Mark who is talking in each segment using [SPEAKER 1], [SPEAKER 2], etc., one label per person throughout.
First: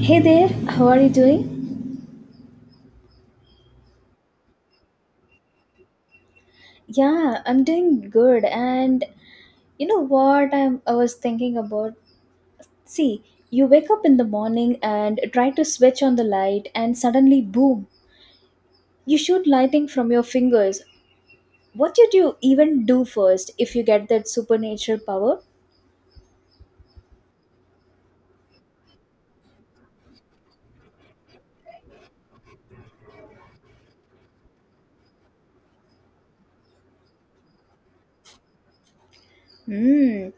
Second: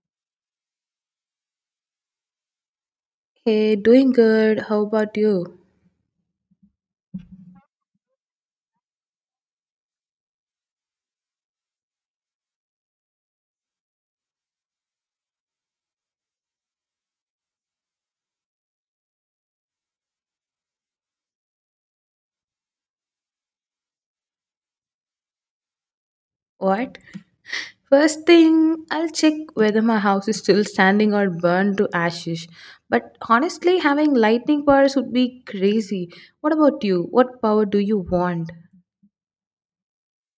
[SPEAKER 1] Hey there, how are you doing?
[SPEAKER 2] Hey, doing good. How about you?
[SPEAKER 1] Yeah, I'm doing good. And I was thinking about? See, you wake up in the morning and try to switch on the light, and suddenly, boom, you shoot lighting from your fingers. What did you even do first if you get that supernatural power?
[SPEAKER 2] What? First thing, I'll check whether my house is still standing or burned to ashes. But honestly, having lightning powers would be crazy. What about you? What power do you want?
[SPEAKER 1] Hmm.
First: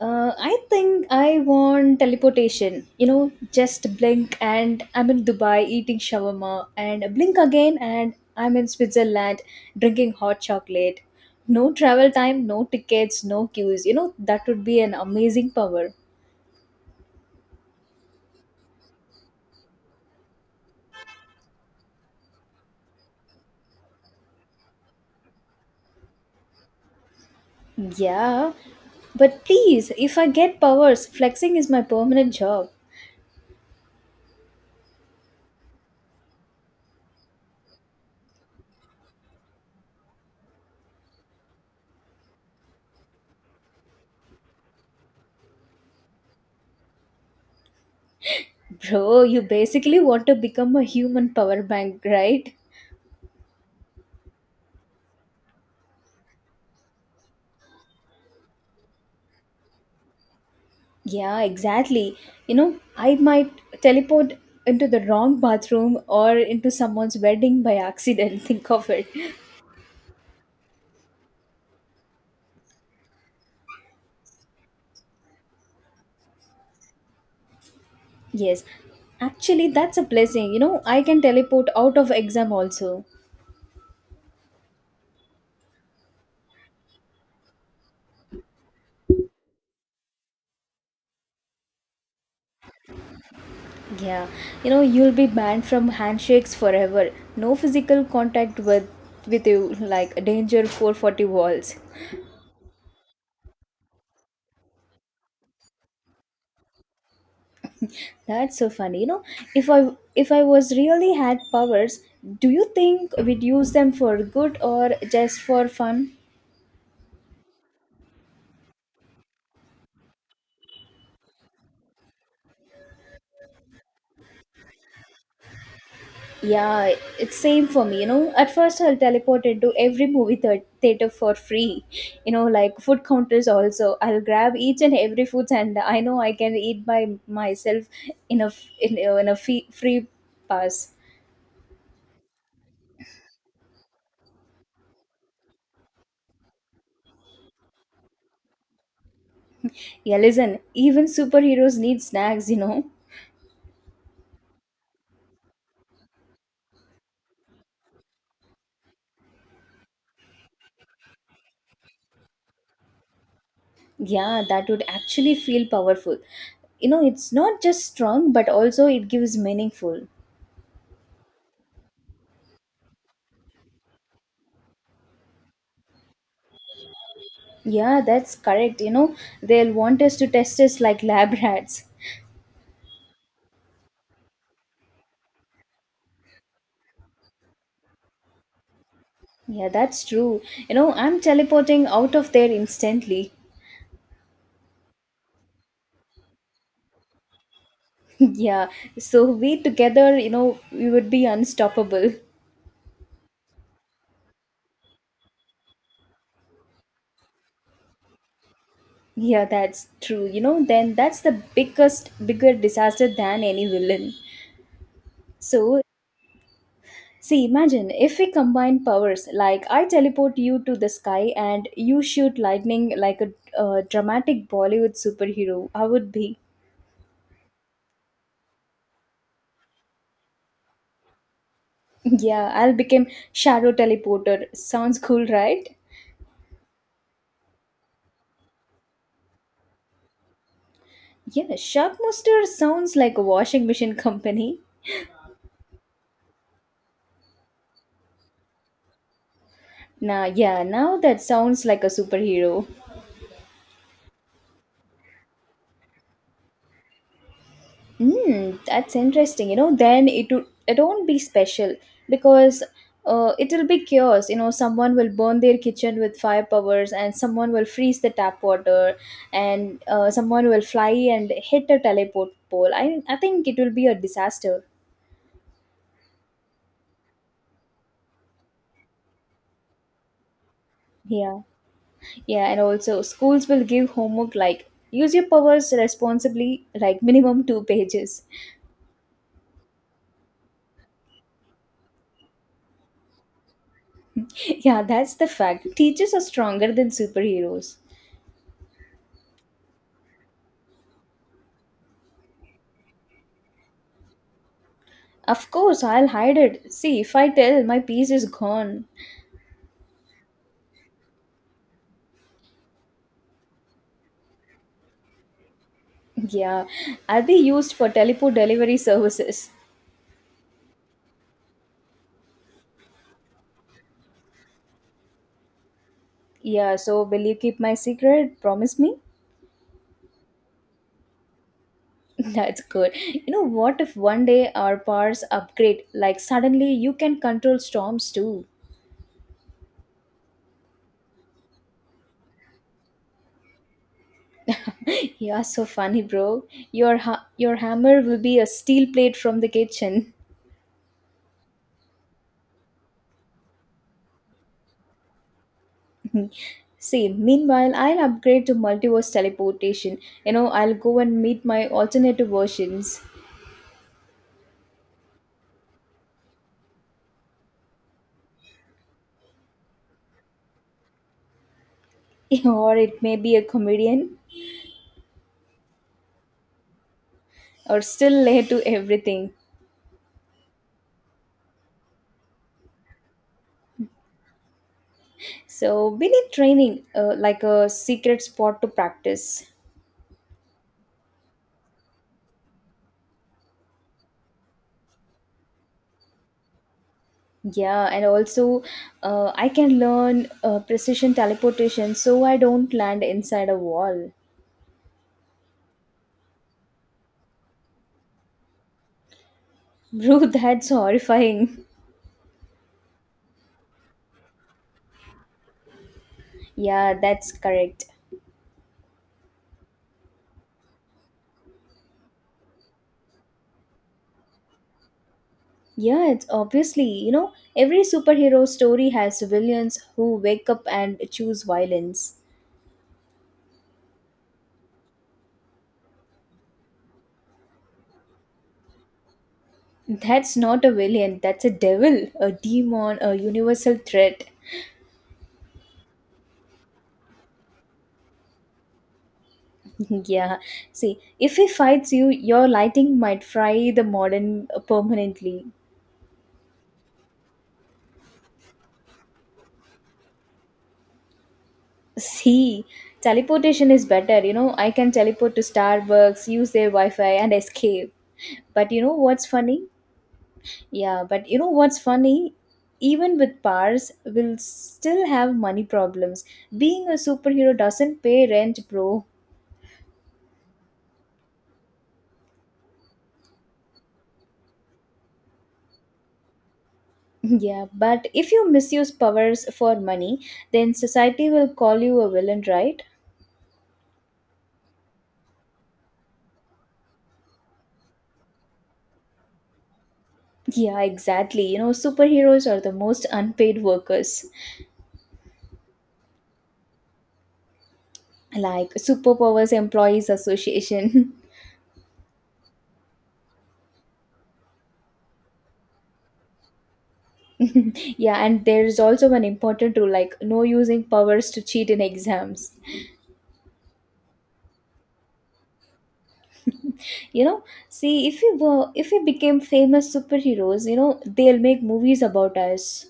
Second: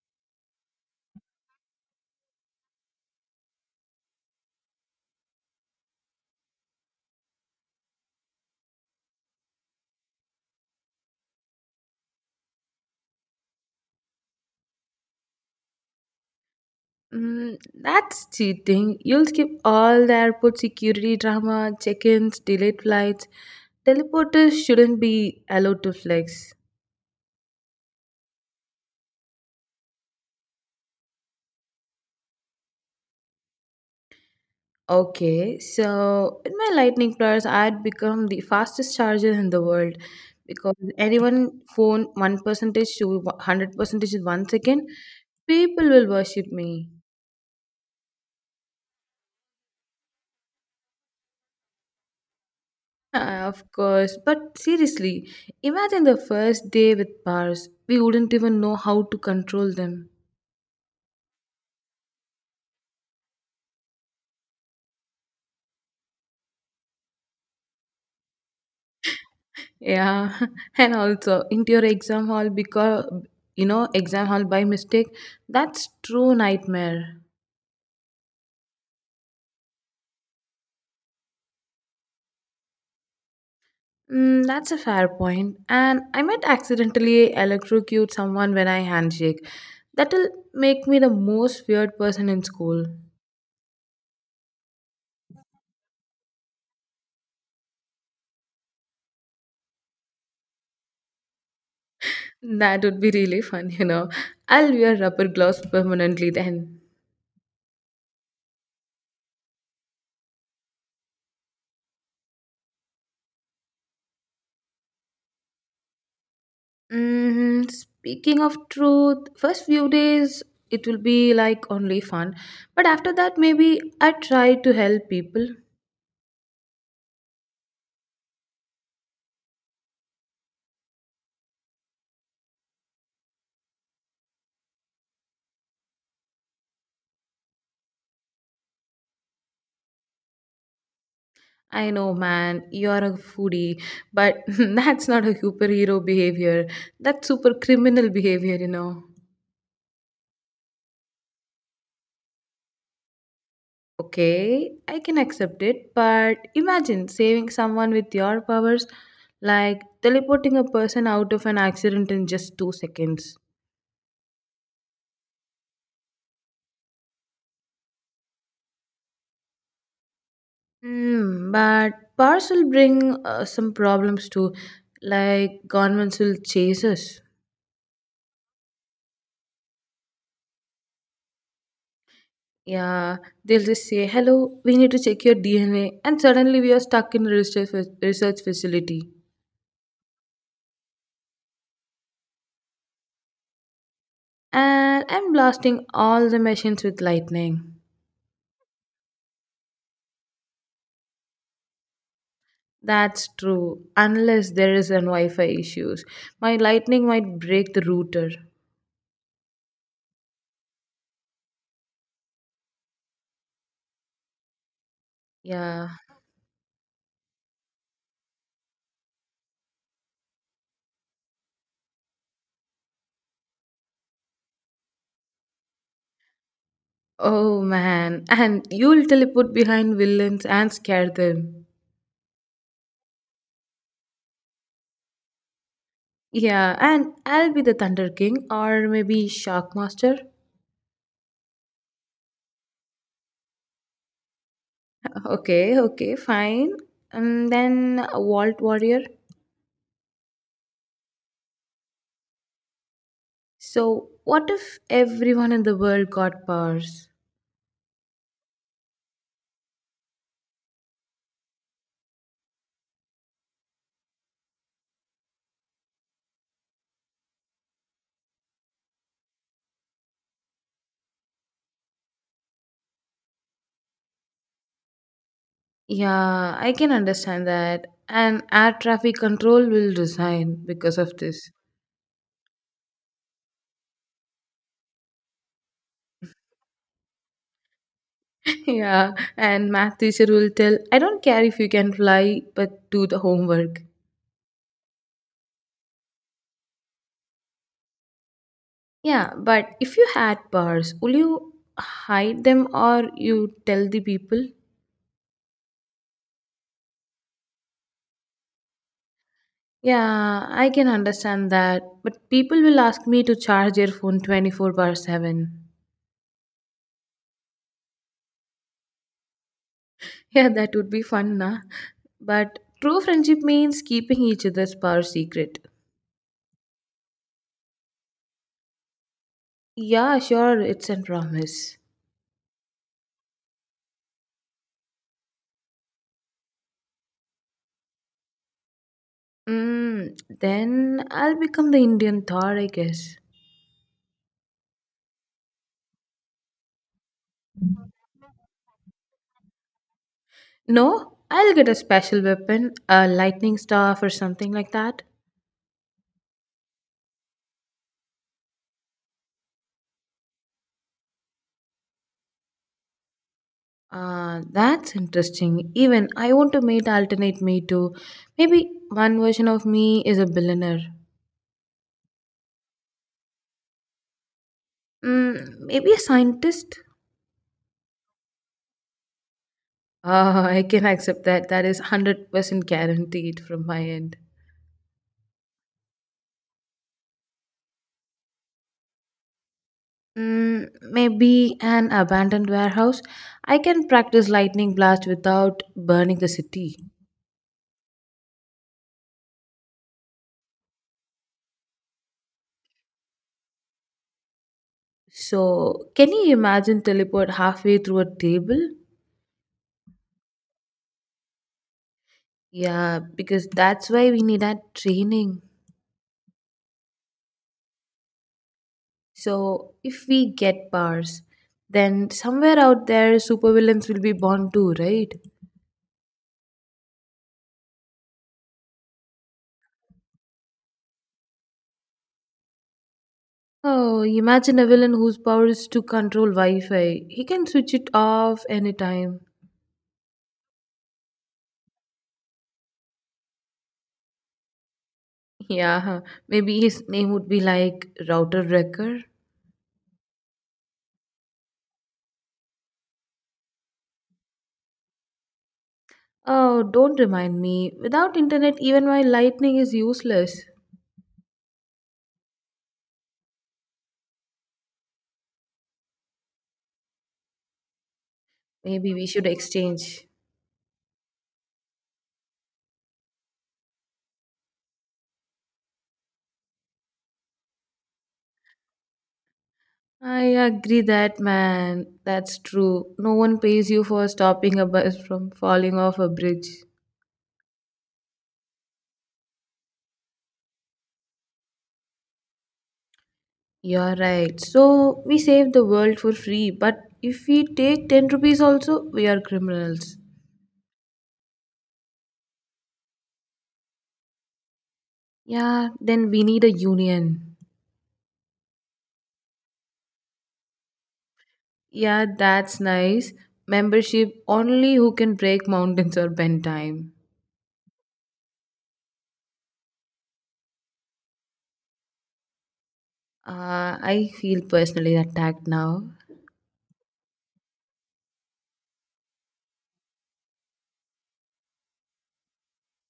[SPEAKER 1] I think I want teleportation. You know, just blink and I'm in Dubai eating shawarma, and blink again and I'm in Switzerland drinking hot chocolate. No travel time, no tickets, no queues. You know, that would be an amazing power.
[SPEAKER 2] Mm, that's cheating. You'll skip all the airport security drama, check ins, delayed flights. Teleporters shouldn't be allowed to flex.
[SPEAKER 1] Yeah, but please, if I get powers, flexing is my permanent job.
[SPEAKER 2] Okay, so in my lightning plus, I'd become the fastest charger in the world because anyone phone one percentage to hundred percentage in one second, people will worship me.
[SPEAKER 1] Bro, you basically want to become a human power bank, right?
[SPEAKER 2] Ah, of course, but seriously, imagine the first day with bars. We wouldn't even know how to control them.
[SPEAKER 1] Yeah, exactly. You know, I might teleport into the wrong bathroom or into someone's wedding by accident. Think of it.
[SPEAKER 2] Yeah, and also into your exam hall because you know exam hall by mistake. That's true nightmare.
[SPEAKER 1] Yes. Actually, that's a blessing. You know, I can teleport out of exam also.
[SPEAKER 2] Mm, that's a fair point. And I might accidentally electrocute someone when I handshake. That'll make me the most weird person in school.
[SPEAKER 1] Yeah. You know, you'll be banned from handshakes forever. No physical contact with you like danger 440 walls.
[SPEAKER 2] That would be really fun, you know. I'll wear rubber gloves permanently then.
[SPEAKER 1] That's so funny. You know, if I was really had powers, do you think we'd use them for good or just for fun?
[SPEAKER 2] Hmm. Speaking of truth, first few days it will be like only fun, but after that maybe I try to help people.
[SPEAKER 1] Yeah, it's same for me. You know, at first I'll teleport into every movie theater for free. You know, like food counters also. I'll grab each and every food, and I know I can eat by myself in a f- in a fee- free pass.
[SPEAKER 2] I know, man, you're a foodie, but that's not a superhero behavior. That's super criminal behavior, you know.
[SPEAKER 1] Yeah, listen. Even superheroes need snacks. You know.
[SPEAKER 2] Okay, I can accept it, but imagine saving someone with your powers, like teleporting a person out of an accident in just two seconds.
[SPEAKER 1] Yeah, that would actually feel powerful. You know, it's not just strong, but also it gives meaningful.
[SPEAKER 2] Hmm, but powers will bring some problems too, like governments will chase us.
[SPEAKER 1] Yeah, that's correct. You know, they'll want us to test us like lab rats.
[SPEAKER 2] Yeah, they'll just say, "Hello, we need to check your DNA," and suddenly we are stuck in research facility,
[SPEAKER 1] Yeah, that's true. You know, I'm teleporting out of there instantly.
[SPEAKER 2] and I'm blasting all the machines with lightning.
[SPEAKER 1] Yeah, so we together, you know, we would be unstoppable.
[SPEAKER 2] That's true, unless there is an Wi-Fi issues. My lightning might break the router.
[SPEAKER 1] Yeah, that's true. You know, then that's the bigger disaster than any villain. So,
[SPEAKER 2] Yeah.
[SPEAKER 1] see, imagine if we combine powers, like I teleport you to the sky and you shoot lightning like a dramatic Bollywood superhero, I would be.
[SPEAKER 2] Oh man, and you'll teleport behind villains and scare them.
[SPEAKER 1] Yeah, I'll become Shadow Teleporter. Sounds cool, right?
[SPEAKER 2] Yeah, and I'll be the Thunder King or maybe Shark Master.
[SPEAKER 1] Yeah, Shockmaster sounds like a washing machine company.
[SPEAKER 2] Okay, okay, fine. And then a Vault Warrior.
[SPEAKER 1] Now, yeah, now that sounds like a superhero.
[SPEAKER 2] So, what if everyone in the world got powers?
[SPEAKER 1] Hmm, that's interesting. You know, then it won't be special because it'll be chaos. You know, someone will burn their kitchen with fire powers, and someone will freeze the tap water, and someone will fly and hit a teleport pole. I think it will be a disaster.
[SPEAKER 2] Yeah, I can understand that. And air traffic control will resign because of
[SPEAKER 1] Yeah.
[SPEAKER 2] this.
[SPEAKER 1] Yeah, and also schools will give homework like use your powers responsibly, like minimum 2 pages.
[SPEAKER 2] Yeah, and math teacher will tell, I don't care if you can fly, but do the homework.
[SPEAKER 1] Yeah, that's the fact. Teachers are stronger than superheroes.
[SPEAKER 2] Yeah, but if you had powers, will you hide them or you tell the people?
[SPEAKER 1] Of course, I'll hide it. See, if I tell, my piece is gone.
[SPEAKER 2] Yeah, I can understand that, but people will ask me to charge their phone 24 bar 7.
[SPEAKER 1] Yeah, I'll be used for teleport delivery services.
[SPEAKER 2] Yeah, that would be fun, nah? But true friendship means keeping each other's power secret.
[SPEAKER 1] Yeah, so will you keep my secret? Promise me?
[SPEAKER 2] Yeah, sure, it's a promise.
[SPEAKER 1] That's good. You know, what if one day our powers upgrade? Like, suddenly you can control storms too.
[SPEAKER 2] Mm, then I'll become the Indian Thor, I guess.
[SPEAKER 1] You are so funny, bro. Your your hammer will be a steel plate from the kitchen.
[SPEAKER 2] No, I'll get a special weapon, a lightning staff or something like that.
[SPEAKER 1] See, meanwhile, I'll upgrade to multiverse teleportation. You know, I'll go and meet my alternative versions.
[SPEAKER 2] That's interesting. Even I want to meet alternate me too. Maybe one version of me is a billionaire.
[SPEAKER 1] Or it may be a comedian,
[SPEAKER 2] Mm, maybe a scientist.
[SPEAKER 1] or still late to everything.
[SPEAKER 2] I can accept that. That is 100% guaranteed from my end.
[SPEAKER 1] So, we need training, like a secret spot to practice.
[SPEAKER 2] Mm, maybe an abandoned warehouse. I can practice lightning blast without burning the city.
[SPEAKER 1] Yeah, and also, I can learn precision teleportation so I don't land inside a wall.
[SPEAKER 2] So, can you imagine teleport halfway through a table?
[SPEAKER 1] Bro, that's horrifying.
[SPEAKER 2] Yeah, because that's why we need that training.
[SPEAKER 1] Yeah, that's correct.
[SPEAKER 2] So, if we get powers, then somewhere out there supervillains will be born too, right?
[SPEAKER 1] Yeah, it's obviously, you know, every superhero story has villains who wake up and choose violence.
[SPEAKER 2] Oh, imagine a villain whose power is to control Wi Fi. He can switch it off anytime.
[SPEAKER 1] That's not a villain, that's a devil, a demon, a universal threat.
[SPEAKER 2] Yeah, huh. Maybe his name would be like Router Wrecker.
[SPEAKER 1] Yeah, see, if he fights you, your lighting might fry the modern permanently.
[SPEAKER 2] Oh, don't remind me. Without internet, even my lightning is useless.
[SPEAKER 1] See, teleportation is better, you know, I can teleport to Starbucks, use their Wi Fi, and escape. But you know
[SPEAKER 2] Maybe we
[SPEAKER 1] what's
[SPEAKER 2] should
[SPEAKER 1] funny?
[SPEAKER 2] exchange.
[SPEAKER 1] Yeah, but you know what's funny? Even with powers, we'll still have money problems. Being a superhero doesn't pay rent, bro.
[SPEAKER 2] I agree that, man. That's true. No one pays you for stopping a bus from falling off a bridge.
[SPEAKER 1] Yeah, but if you misuse powers for money, then society will call you a villain, right?
[SPEAKER 2] You're right. So, we save the world for free, but if we take 10 rupees also, we are criminals.
[SPEAKER 1] Yeah, exactly. You know, superheroes are the most unpaid workers,
[SPEAKER 2] Yeah, then we need a union.
[SPEAKER 1] like Superpowers Employees Association.
[SPEAKER 2] Yeah, that's nice. Membership only who can break mountains or bend time.
[SPEAKER 1] Yeah, and there's also an important rule like no using powers to cheat in exams.
[SPEAKER 2] I feel personally attacked now.
[SPEAKER 1] You know, see if we were if we became famous superheroes, you know, they'll make movies about us.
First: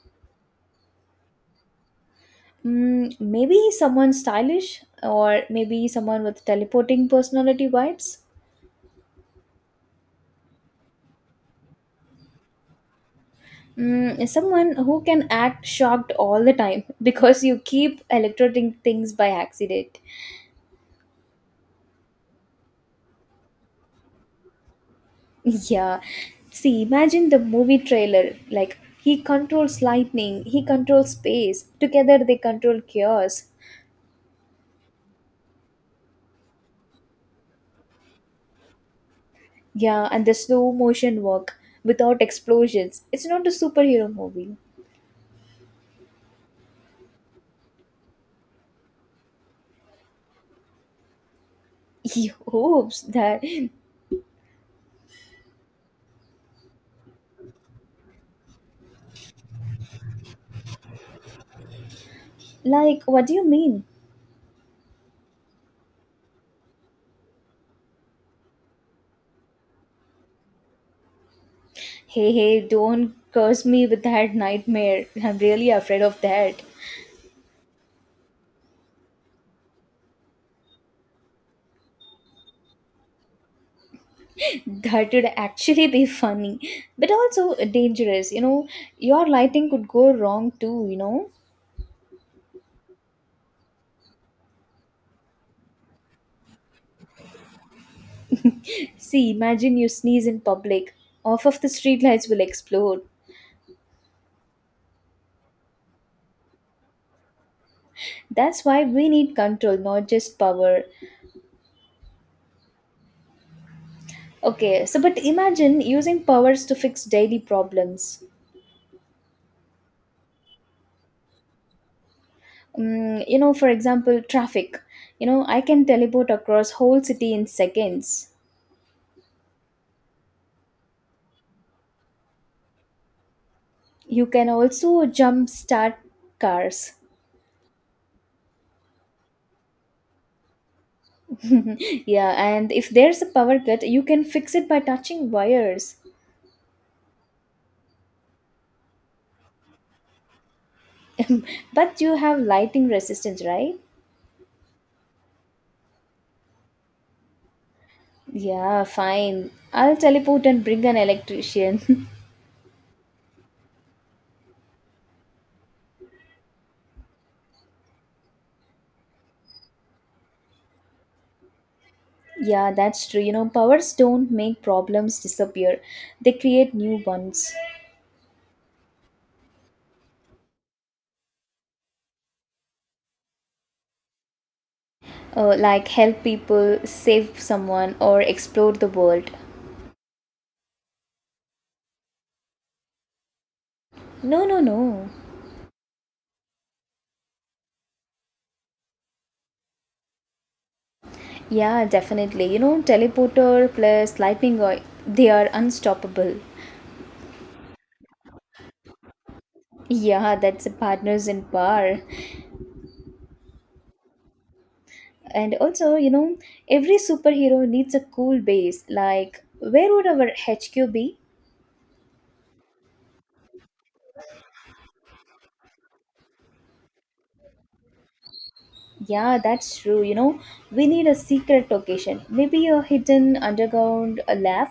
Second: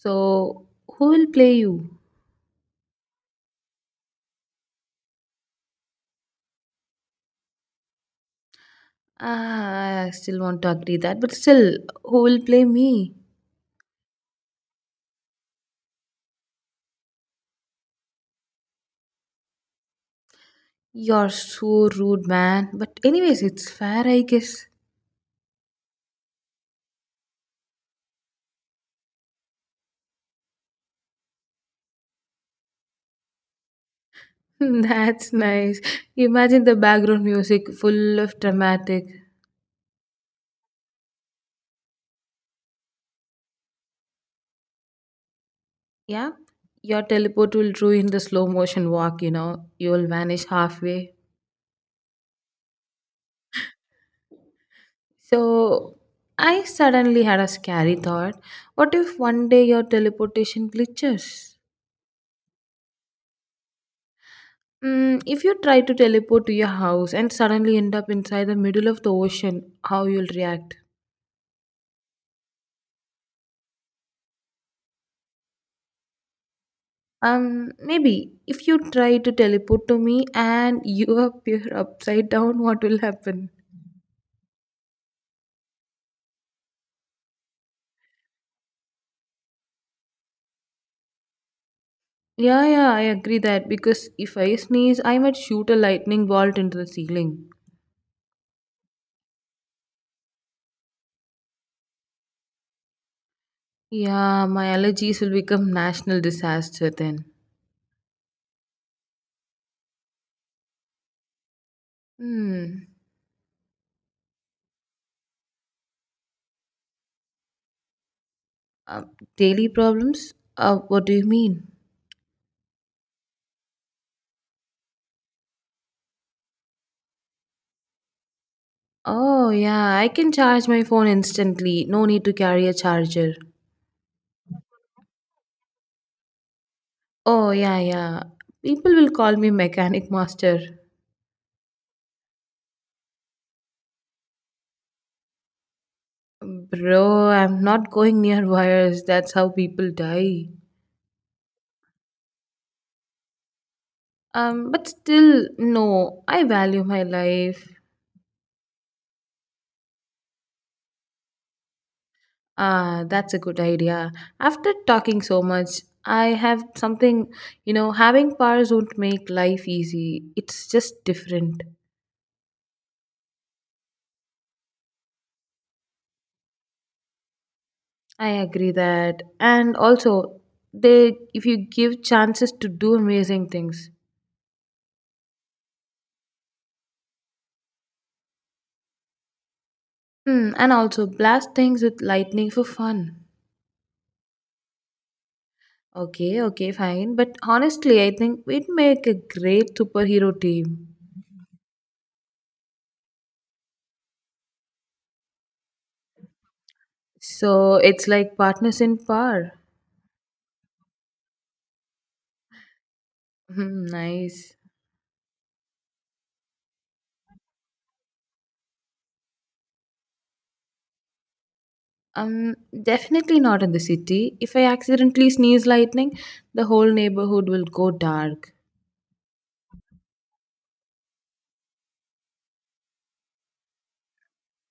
[SPEAKER 2] So, who will play you?
[SPEAKER 1] Mm, maybe someone stylish or maybe someone with teleporting personality vibes.
[SPEAKER 2] Ah, I still want to agree that, but still, who will play me?
[SPEAKER 1] Mm, someone who can act shocked all the time, because you keep electrocuting things by accident.
[SPEAKER 2] You're so rude, man. But, anyways, it's fair, I guess.
[SPEAKER 1] Yeah, see, imagine the movie trailer like he controls lightning, he controls space, together they control chaos.
[SPEAKER 2] That's nice. Imagine the background music full of dramatic.
[SPEAKER 1] Yeah, and the slow motion work without explosions. It's not a superhero movie.
[SPEAKER 2] Yeah, your teleport will ruin the slow motion walk, you know, you'll vanish halfway.
[SPEAKER 1] He hopes that.
[SPEAKER 2] So, I suddenly had a scary thought. What if one day your teleportation glitches?
[SPEAKER 1] Like, what do you mean?
[SPEAKER 2] Mm, if you try to teleport to your house and suddenly end up inside the middle of the ocean, how you'll react?
[SPEAKER 1] Hey, hey, don't curse me with that nightmare. I'm really afraid of that.
[SPEAKER 2] Maybe if you try to teleport to me and you appear upside down, what will happen?
[SPEAKER 1] That would actually be funny, but also dangerous. You know, your lighting could go wrong too, you know?
[SPEAKER 2] Yeah, yeah, I agree that because if I sneeze, I might shoot a lightning bolt into the ceiling.
[SPEAKER 1] See, imagine you sneeze in public. Off of the streetlights will explode.
[SPEAKER 2] Yeah, my allergies will become national disaster then.
[SPEAKER 1] That's why we need control, not just power.
[SPEAKER 2] Hmm.
[SPEAKER 1] Okay, so but imagine using powers to fix daily problems.
[SPEAKER 2] Uh, daily problems? What do you mean?
[SPEAKER 1] Mm, you know, for example, traffic. You know, I can teleport across whole city in seconds.
[SPEAKER 2] Oh, yeah, I can charge my phone instantly. No need to carry a charger.
[SPEAKER 1] You can also jump start cars.
[SPEAKER 2] Oh, yeah, yeah. People will call me mechanic master.
[SPEAKER 1] Yeah, and if there's a power cut, you can fix it by touching wires.
[SPEAKER 2] Bro, I'm not going near wires. That's how people die.
[SPEAKER 1] But you have lighting resistance, right?
[SPEAKER 2] But still, no, I value my life.
[SPEAKER 1] Yeah, fine. I'll teleport and bring an electrician.
[SPEAKER 2] Ah, that's a good idea. After talking so much, I have something, you know, having powers won't make life easy. It's just different.
[SPEAKER 1] Yeah, that's true. You know, powers don't make problems disappear, they create new ones.
[SPEAKER 2] I agree that. And also, they if you give chances to do amazing things.
[SPEAKER 1] Like help people, save someone, or explore the world.
[SPEAKER 2] Hmm, and also blast things with lightning for fun.
[SPEAKER 1] No, no, no.
[SPEAKER 2] Okay, okay, fine. But honestly, I think we'd make a great superhero team.
[SPEAKER 1] Yeah, definitely. You know, teleporter plus lightning, they are unstoppable.
[SPEAKER 2] So it's like partners in power.
[SPEAKER 1] Yeah, that's a partners in power.
[SPEAKER 2] Hmm, nice.
[SPEAKER 1] And also, you know, every superhero needs a cool base. Like, where would our HQ be?
[SPEAKER 2] Um, Definitely not in the city. If I accidentally sneeze lightning, the whole neighborhood will go dark.
[SPEAKER 1] Yeah, that's true. You know, we need a secret location. Maybe a hidden underground lab.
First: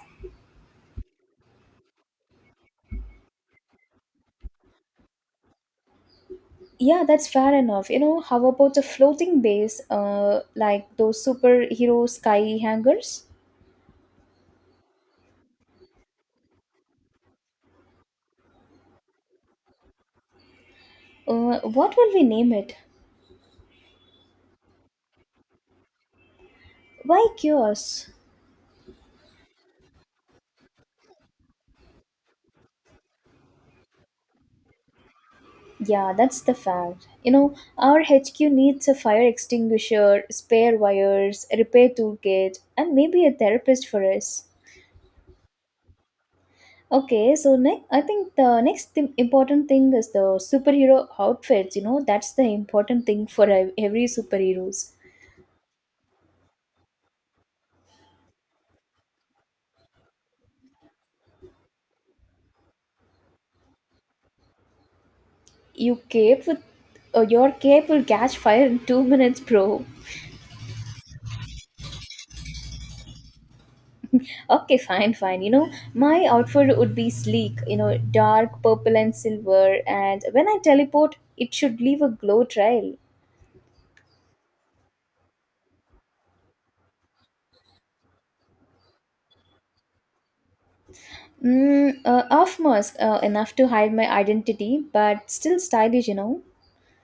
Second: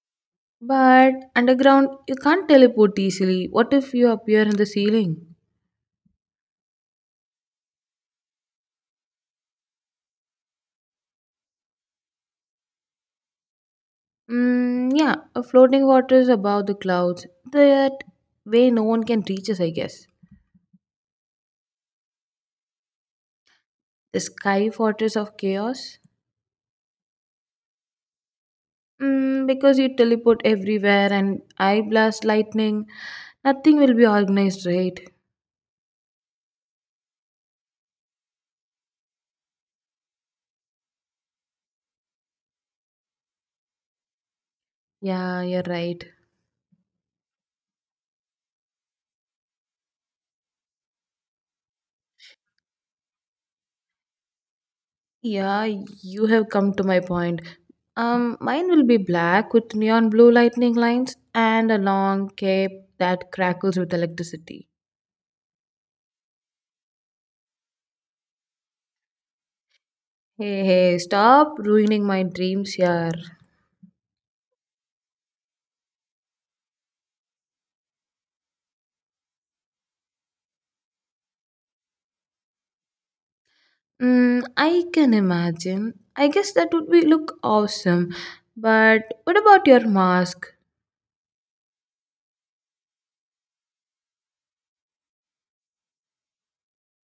[SPEAKER 2] But underground, you can't teleport easily. What if you appear in the ceiling?
[SPEAKER 1] Yeah, that's fair enough. You know, how about a floating base, like those superhero sky hangers?
[SPEAKER 2] Mm, yeah, a floating water is above the clouds. That way, no one can reach us, I guess.
[SPEAKER 1] What will we name it?
[SPEAKER 2] The sky fortress of chaos.
[SPEAKER 1] Why chaos?
[SPEAKER 2] Mm, because you teleport everywhere and I blast lightning, nothing will be organized, right?
[SPEAKER 1] Yeah, that's the fact. You know, our HQ needs a fire extinguisher, spare wires, a repair toolkit, and maybe a therapist for us.
[SPEAKER 2] Yeah, you're right.
[SPEAKER 1] Okay, so next, I think important thing is the superhero outfits. You know, that's the important thing for every superheroes.
[SPEAKER 2] Yeah, you have come to my point. Mine will be black with neon blue lightning lines and a long cape that crackles with electricity.
[SPEAKER 1] You cape with uh, your cape will catch fire in 2 minutes, bro.
[SPEAKER 2] Hey, hey, stop ruining my dreams here.
[SPEAKER 1] Okay, fine. You know, my outfit would be sleek, you know, dark purple and silver, and when I teleport, it should leave a glow trail.
[SPEAKER 2] Mm, I can imagine. I guess that would be look awesome. But what about your mask?
[SPEAKER 1] Off mask, enough to hide my identity, but still stylish, you know.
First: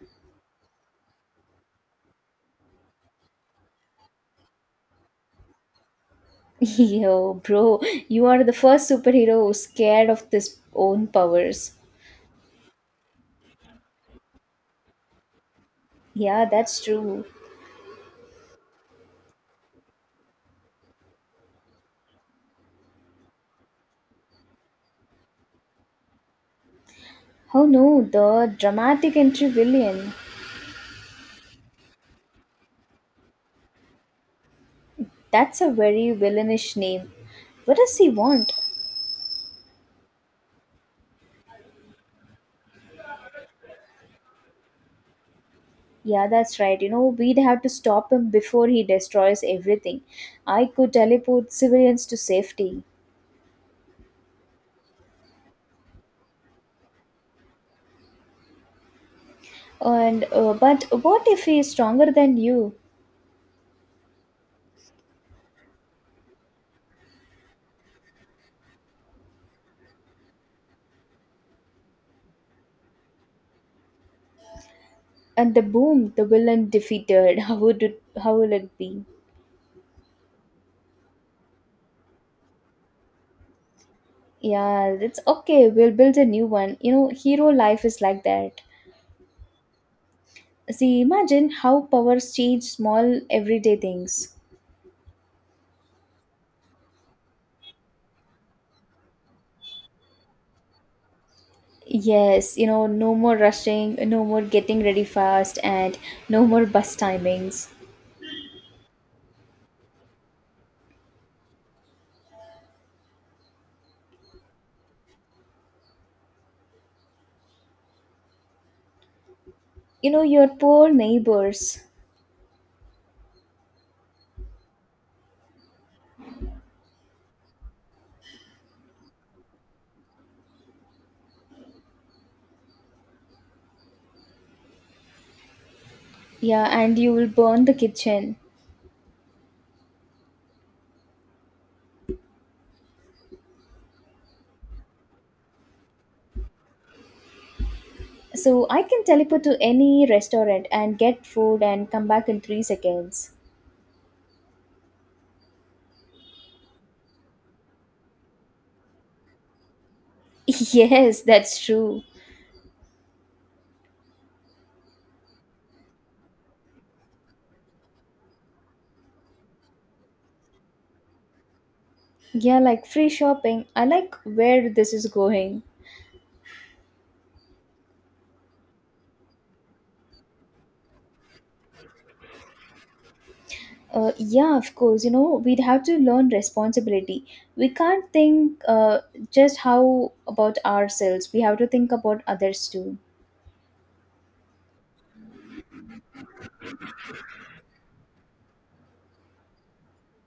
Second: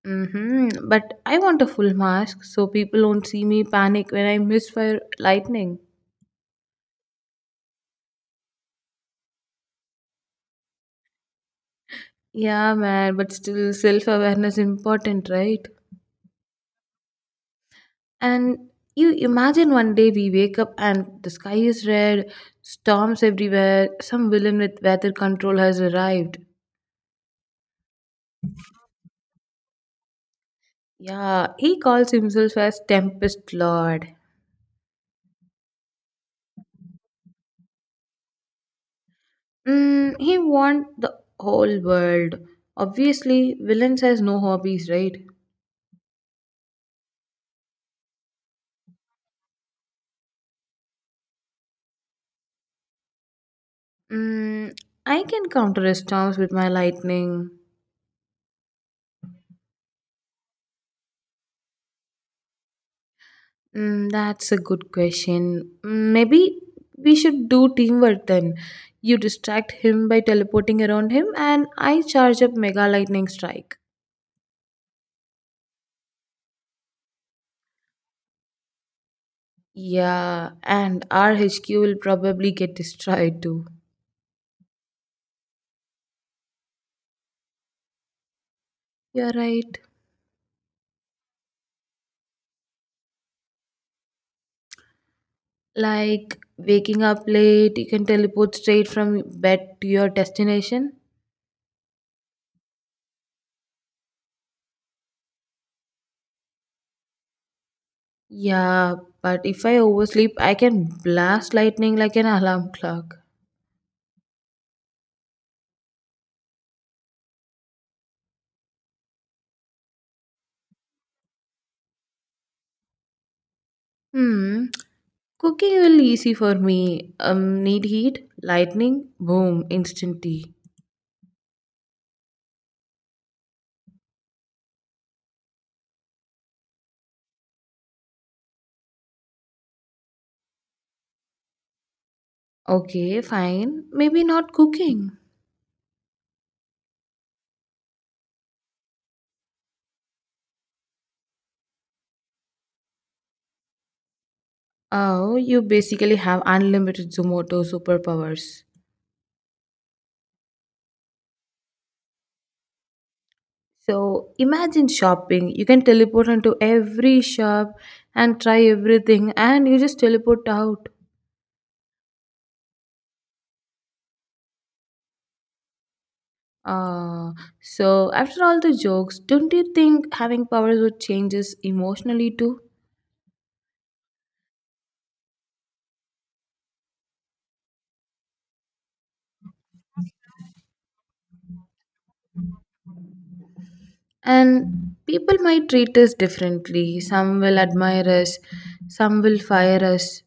[SPEAKER 2] Mm-hmm. But I want a full mask so people won't see me panic when I misfire lightning.
[SPEAKER 1] Yo, bro, you are the first superhero who's scared of this own powers.
[SPEAKER 2] Yeah, man, but still self awareness important, right?
[SPEAKER 1] Yeah, that's true.
[SPEAKER 2] And you imagine one day we wake up and the sky is red, storms everywhere, some villain with weather control has arrived.
[SPEAKER 1] Oh no, the dramatic and villain.
[SPEAKER 2] Yeah, he calls himself as Tempest Lord.
[SPEAKER 1] That's a very villainish name. What does he want?
[SPEAKER 2] Mm, he wants the whole world. Obviously, villains has no hobbies, right?
[SPEAKER 1] Yeah, that's right. You know, we'd have to stop him before he destroys everything. I could teleport civilians to safety.
[SPEAKER 2] Mm, I can counter storms with my lightning.
[SPEAKER 1] And but what if he is stronger than you?
[SPEAKER 2] Mm, that's a good question. Mm, maybe we should do teamwork then. You distract him by teleporting around him, and I charge up Mega Lightning Strike.
[SPEAKER 1] And the boom, the villain defeated. How will it be?
[SPEAKER 2] Yeah, and our HQ will probably get destroyed too.
[SPEAKER 1] Yeah, it's okay. We'll build a new one. You know, hero life is like that.
[SPEAKER 2] You're right.
[SPEAKER 1] See, imagine how powers change small everyday things.
[SPEAKER 2] Like waking up late, you can teleport straight from bed to your destination.
[SPEAKER 1] Yes, you know, no more rushing, no more getting ready fast, and no more bus timings.
[SPEAKER 2] Yeah, but if I oversleep, I can blast lightning like an alarm clock.
[SPEAKER 1] You know, your poor neighbors.
[SPEAKER 2] Hmm, cooking will easy for me. Need heat, lightning, boom, instant tea.
[SPEAKER 1] Yeah, and you will burn the kitchen.
[SPEAKER 2] Okay, fine. Maybe not cooking.
[SPEAKER 1] So I can teleport to any restaurant and get food and come back in 3 seconds.
[SPEAKER 2] Oh, you basically have unlimited Zomoto superpowers.
[SPEAKER 1] Yes, that's true.
[SPEAKER 2] So imagine shopping. You can teleport into every shop and try everything, and you just teleport out.
[SPEAKER 1] Yeah, like free shopping. I like where this is going.
[SPEAKER 2] Uh, so after all the jokes, don't you think having powers would change us emotionally too?
[SPEAKER 1] Yeah, of course. You know, we'd have to learn responsibility. We can't think just how about ourselves. We have to think about others too.
[SPEAKER 2] And people might treat us differently. Some will admire us, some will fire us.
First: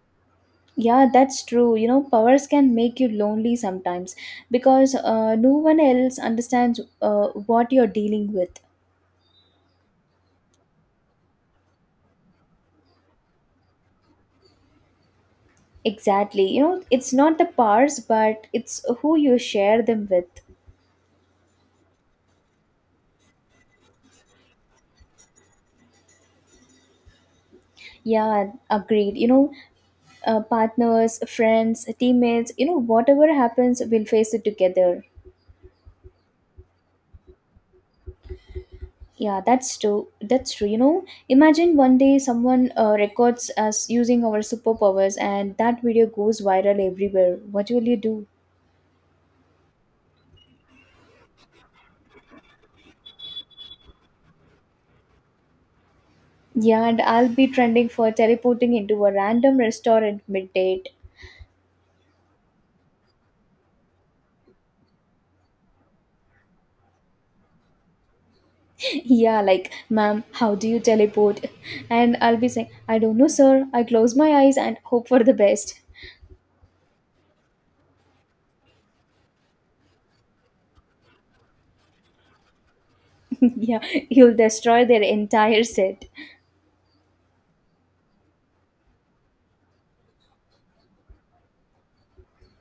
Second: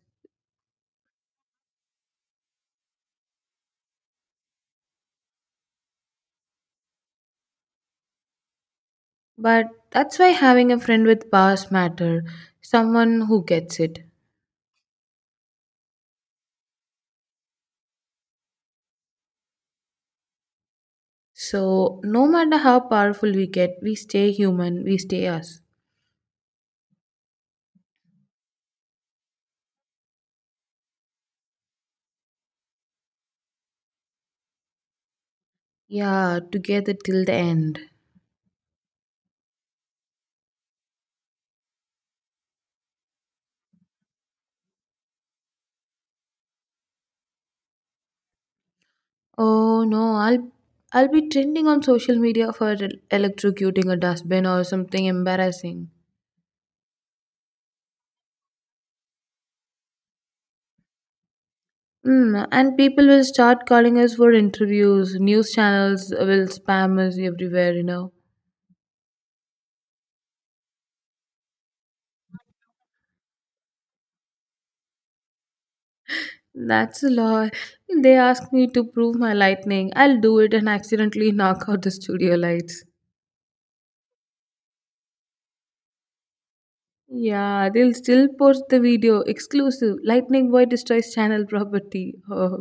[SPEAKER 1] Yeah, that's true. You know, powers can make you lonely sometimes because no one else understands what you're dealing with.
[SPEAKER 2] But that's why having a friend with powers matter, someone who gets it.
[SPEAKER 1] Exactly. You know, it's not the powers, but it's who you share them with.
[SPEAKER 2] So no matter how powerful we get, we stay human, we stay us.
[SPEAKER 1] Yeah, agreed. You know, partners, friends, teammates, you know, whatever happens, we'll face it together.
[SPEAKER 2] Yeah, together till the end.
[SPEAKER 1] Yeah, that's true. That's true. You know, imagine one day someone records us using our superpowers and that video goes viral everywhere. What will you do?
[SPEAKER 2] Oh no, I'll be trending on social media for electrocuting a dustbin or something embarrassing.
[SPEAKER 1] Yeah, and I'll be trending for teleporting into a random restaurant mid-date.
[SPEAKER 2] Mm, and people will start calling us for interviews. News channels will spam us everywhere, you know.
[SPEAKER 1] Yeah, like, ma'am, how do you teleport? And I'll be saying, I don't know, sir. I close my eyes and hope for the best.
[SPEAKER 2] That's a lie. They ask me to prove my lightning. I'll do it and accidentally knock out the studio lights.
[SPEAKER 1] Yeah, you'll destroy their entire set.
[SPEAKER 2] Yeah, they'll still post the video. Exclusive. Lightning Boy destroys channel property. Oh.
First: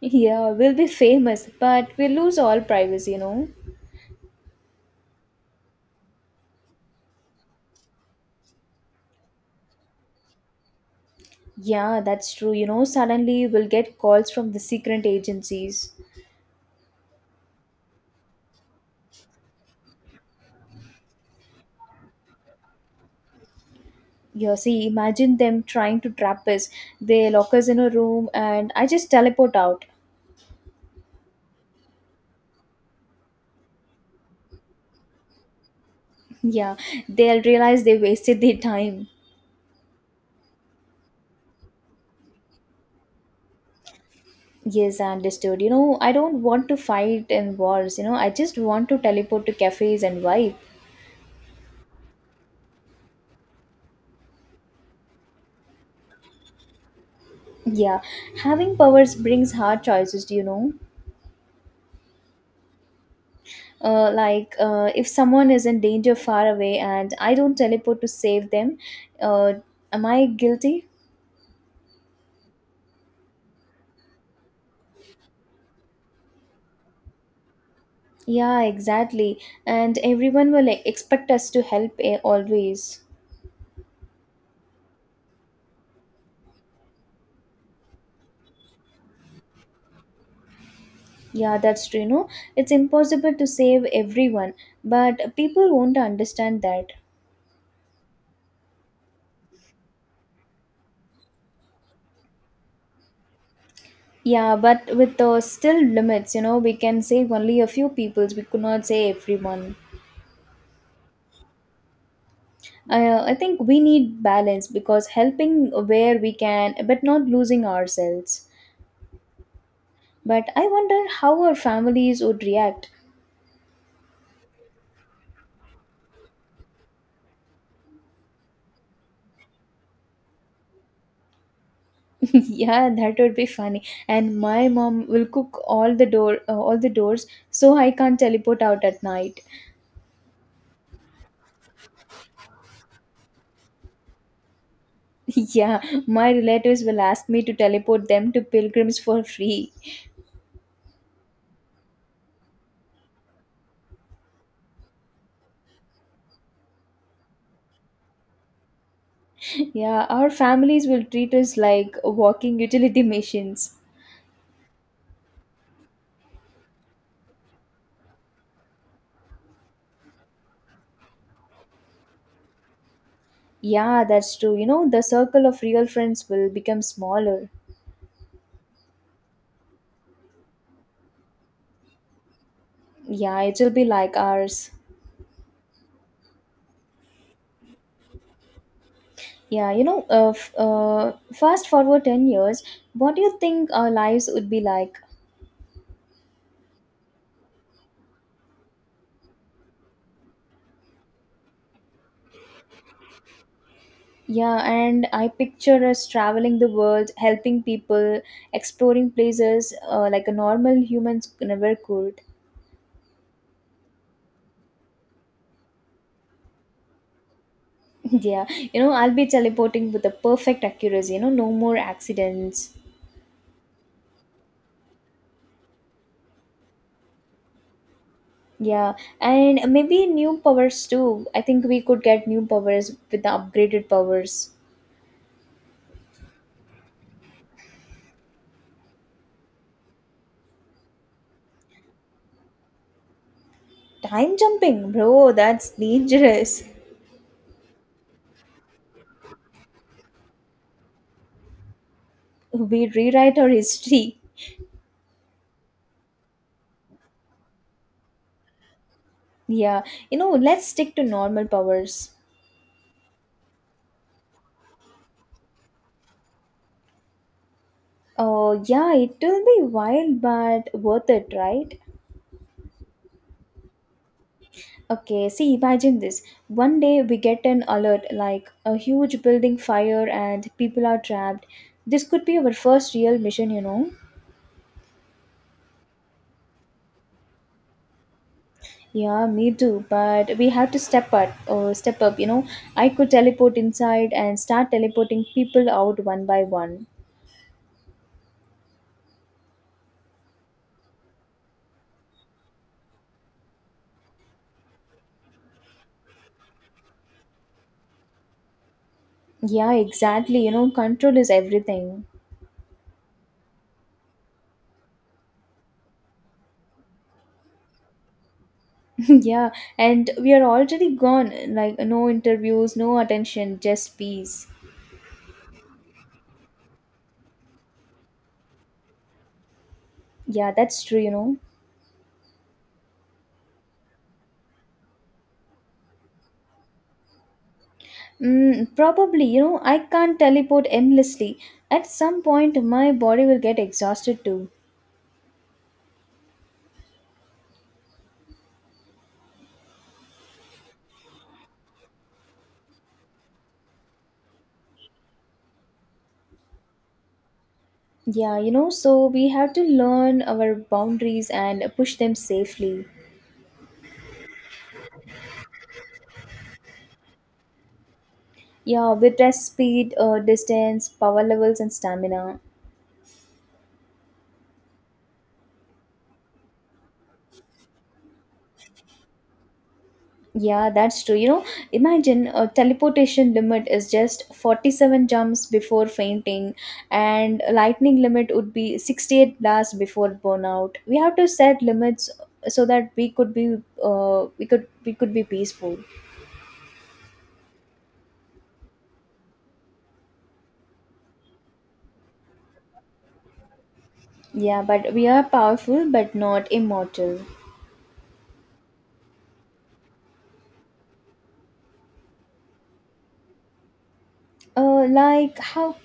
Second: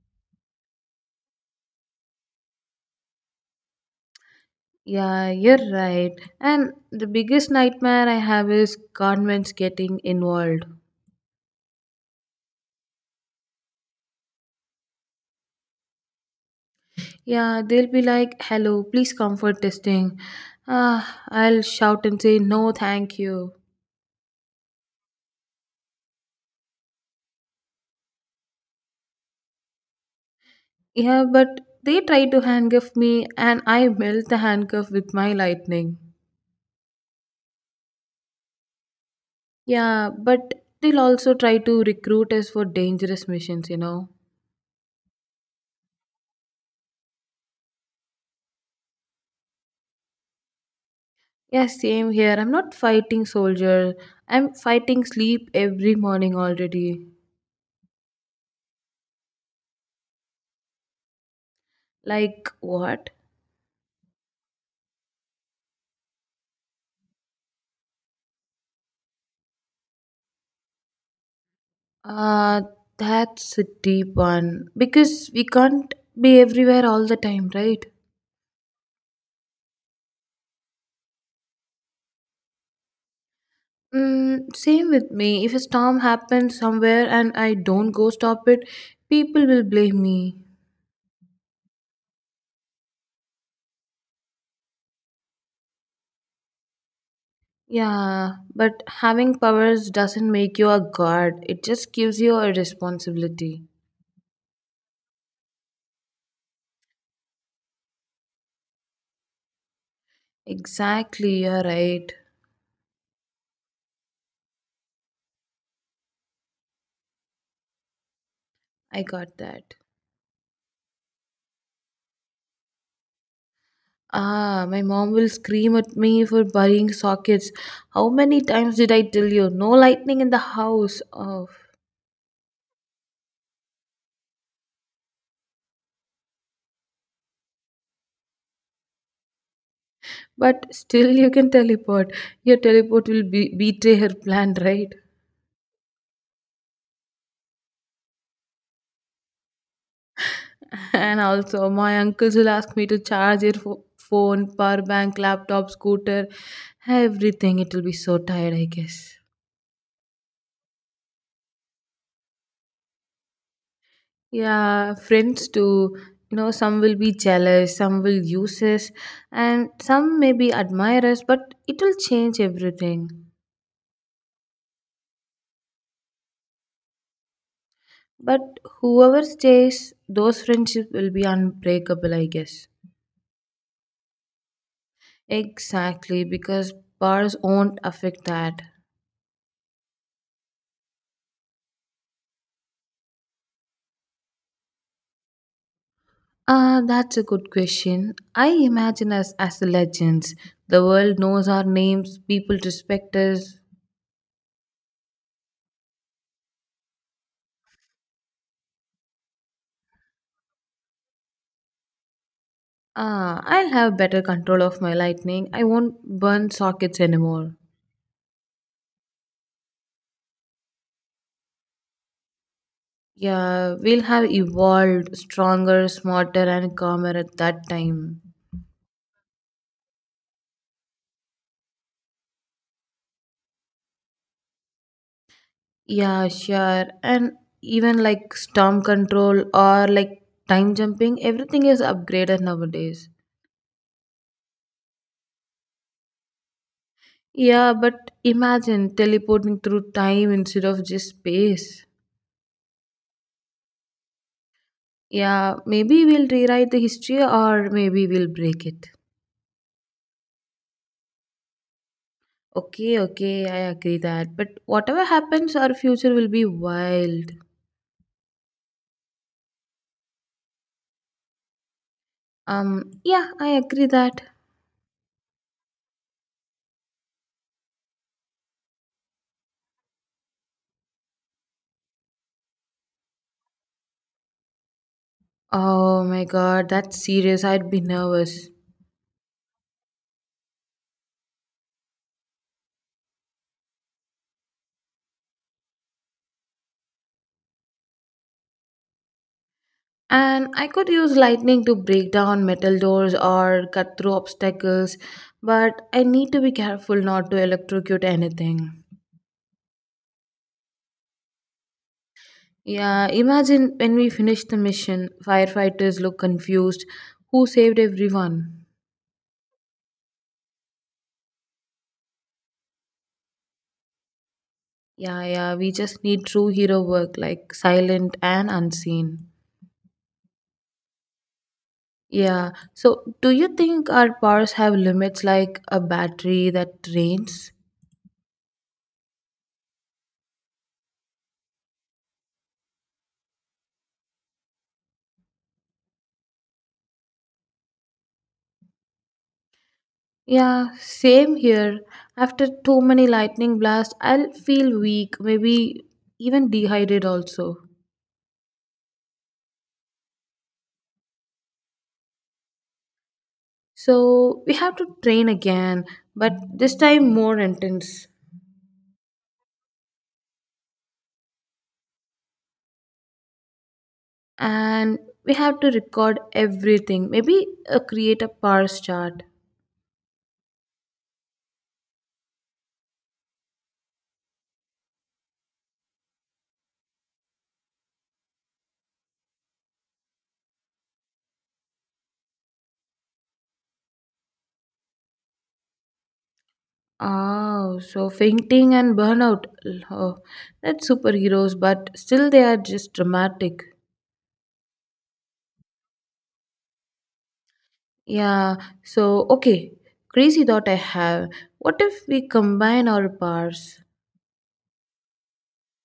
[SPEAKER 1] Yeah, we'll be famous, but we'll lose all privacy, you know.
[SPEAKER 2] Yeah, you're right. And the biggest nightmare I have is governments getting involved.
[SPEAKER 1] Yeah, that's true. You know, suddenly we will get calls from the secret agencies.
[SPEAKER 2] Yeah, they'll be like, hello, please come for testing. Ah, I'll shout and say, no, thank you.
[SPEAKER 1] You see, imagine them trying to trap us. They lock us in a room and I just teleport out.
[SPEAKER 2] Yeah, but they try to handcuff me and I melt the handcuff with my lightning.
[SPEAKER 1] Yeah, they'll realize they wasted their time.
[SPEAKER 2] Yeah, but they'll also try to recruit us for dangerous missions, you know.
[SPEAKER 1] Yes, I understood. You know, I don't want to fight in wars. I just want to teleport to cafes and vibe.
[SPEAKER 2] Yeah, same here. I'm not fighting soldier. I'm fighting sleep every morning already.
[SPEAKER 1] Yeah, having powers brings hard choices, do you know?
[SPEAKER 2] Like what?
[SPEAKER 1] Like if someone is in danger far away and I don't teleport to save them, uh, am I guilty?
[SPEAKER 2] Uh, that's a deep one. Because we can't be everywhere all the time, right?
[SPEAKER 1] Yeah, exactly, and everyone will, like, expect us to help, always.
[SPEAKER 2] Mm, same with me. If a storm happens somewhere and I don't go stop it, people will blame me.
[SPEAKER 1] Yeah, that's true, you know. It's impossible to save everyone, but people won't understand that.
[SPEAKER 2] Yeah, but having powers doesn't make you a god, it just gives you a responsibility.
[SPEAKER 1] Yeah, but with the still limits, you know, we can save only a few peoples, we could not save everyone.
[SPEAKER 2] Exactly, you're right.
[SPEAKER 1] I think we need balance, because helping where we can but not losing ourselves.
[SPEAKER 2] I got that.
[SPEAKER 1] But I wonder how our families would react.
[SPEAKER 2] Ah, my mom will scream at me for burying sockets. How many times did I tell you? No lightning in the house. Oh.
[SPEAKER 1] Yeah, that would be funny. And my mom will cook all the door, all the doors, so I can't teleport out at night.
[SPEAKER 2] But still, you can teleport. Your teleport will betray her plan, right?
[SPEAKER 1] Yeah, my relatives will ask me to teleport them to pilgrims for free.
[SPEAKER 2] And also, my uncles will ask me to charge your phone, power bank, laptop, scooter, everything. It will be so tired, I guess.
[SPEAKER 1] Yeah, our families will treat us like walking utility machines.
[SPEAKER 2] Yeah, friends too. You know, some will be jealous, some will use us, and some maybe admire us, but it will change everything.
[SPEAKER 1] Yeah, that's true. The circle of real friends will become smaller.
[SPEAKER 2] But whoever stays, those friendships will be unbreakable, I guess.
[SPEAKER 1] Yeah, it will be like ours.
[SPEAKER 2] Exactly, because bars won't affect that.
[SPEAKER 1] Yeah, fast forward 10 years, what do you think our lives would be like?
[SPEAKER 2] Ah, that's a good question. I imagine us as legends. The world knows our names, people respect us.
[SPEAKER 1] Yeah, and I picture us traveling the world, helping people, exploring places like a normal humans never could.
[SPEAKER 2] Ah, I'll have better control of my lightning. I won't burn sockets anymore.
[SPEAKER 1] Yeah, I'll be teleporting with the perfect accuracy, no more accidents.
[SPEAKER 2] Yeah, we'll have evolved stronger, smarter, and calmer at that time.
[SPEAKER 1] Yeah, and maybe new powers too. I think we could get new powers with the upgraded powers.
[SPEAKER 2] Yeah, sure. And even like storm control or like time jumping, everything is upgraded nowadays.
[SPEAKER 1] Time jumping, bro, that's dangerous.
[SPEAKER 2] Yeah, but imagine teleporting through time instead of just space.
[SPEAKER 1] We rewrite our history.
[SPEAKER 2] Yeah, maybe we'll rewrite the history or maybe we'll break it.
[SPEAKER 1] Yeah, let's stick to normal powers.
[SPEAKER 2] Okay, okay, I agree that. But whatever happens, our future will be wild.
[SPEAKER 1] Oh, yeah, it will be wild but worth it, right?
[SPEAKER 2] Yeah, I agree that.
[SPEAKER 1] Okay, see, imagine this. One day we get an alert like a huge building fire and people are trapped. This could be our first real mission.
[SPEAKER 2] Oh my god, that's serious. I'd be nervous.
[SPEAKER 1] Yeah, me too, but we have to step up or step up. I could teleport inside and start teleporting people out one by one.
[SPEAKER 2] And I could use lightning to break down metal doors or cut through obstacles, but I need to be careful not to electrocute anything.
[SPEAKER 1] Yeah, exactly. Control is everything.
[SPEAKER 2] Yeah, imagine when we finish the mission, firefighters look confused. Who saved everyone?
[SPEAKER 1] Yeah, and we are already gone. Like, no interviews, no attention, just peace.
[SPEAKER 2] Yeah, yeah, we just need true hero work, like silent and unseen.
[SPEAKER 1] Yeah, that's true, you know.
[SPEAKER 2] Yeah, so do you think our powers have limits like a battery that drains?
[SPEAKER 1] Mm, probably, you know, I can't teleport endlessly. At some point, my body will get exhausted too.
[SPEAKER 2] Yeah, same here. After too many lightning blasts, I'll feel weak, maybe even dehydrated also.
[SPEAKER 1] Yeah, so we have to learn our boundaries and push them safely.
[SPEAKER 2] So we have to train again, but this time more intense.
[SPEAKER 1] Yeah, with rest speed, distance, power levels, and stamina.
[SPEAKER 2] And we have to record everything, maybe create a powers chart.
[SPEAKER 1] Yeah, that's true. Imagine a teleportation limit is just 47 jumps before fainting, and a lightning limit would be 68 blasts before burnout. We have to set limits so that we could be we could be peaceful.
[SPEAKER 2] Oh, so fainting and burnout. Oh, that's superheroes, but still they are just dramatic.
[SPEAKER 1] Yeah, but we are powerful but not immortal.
[SPEAKER 2] Yeah, so okay. Crazy thought I have. What if we combine our powers?
[SPEAKER 1] Like how?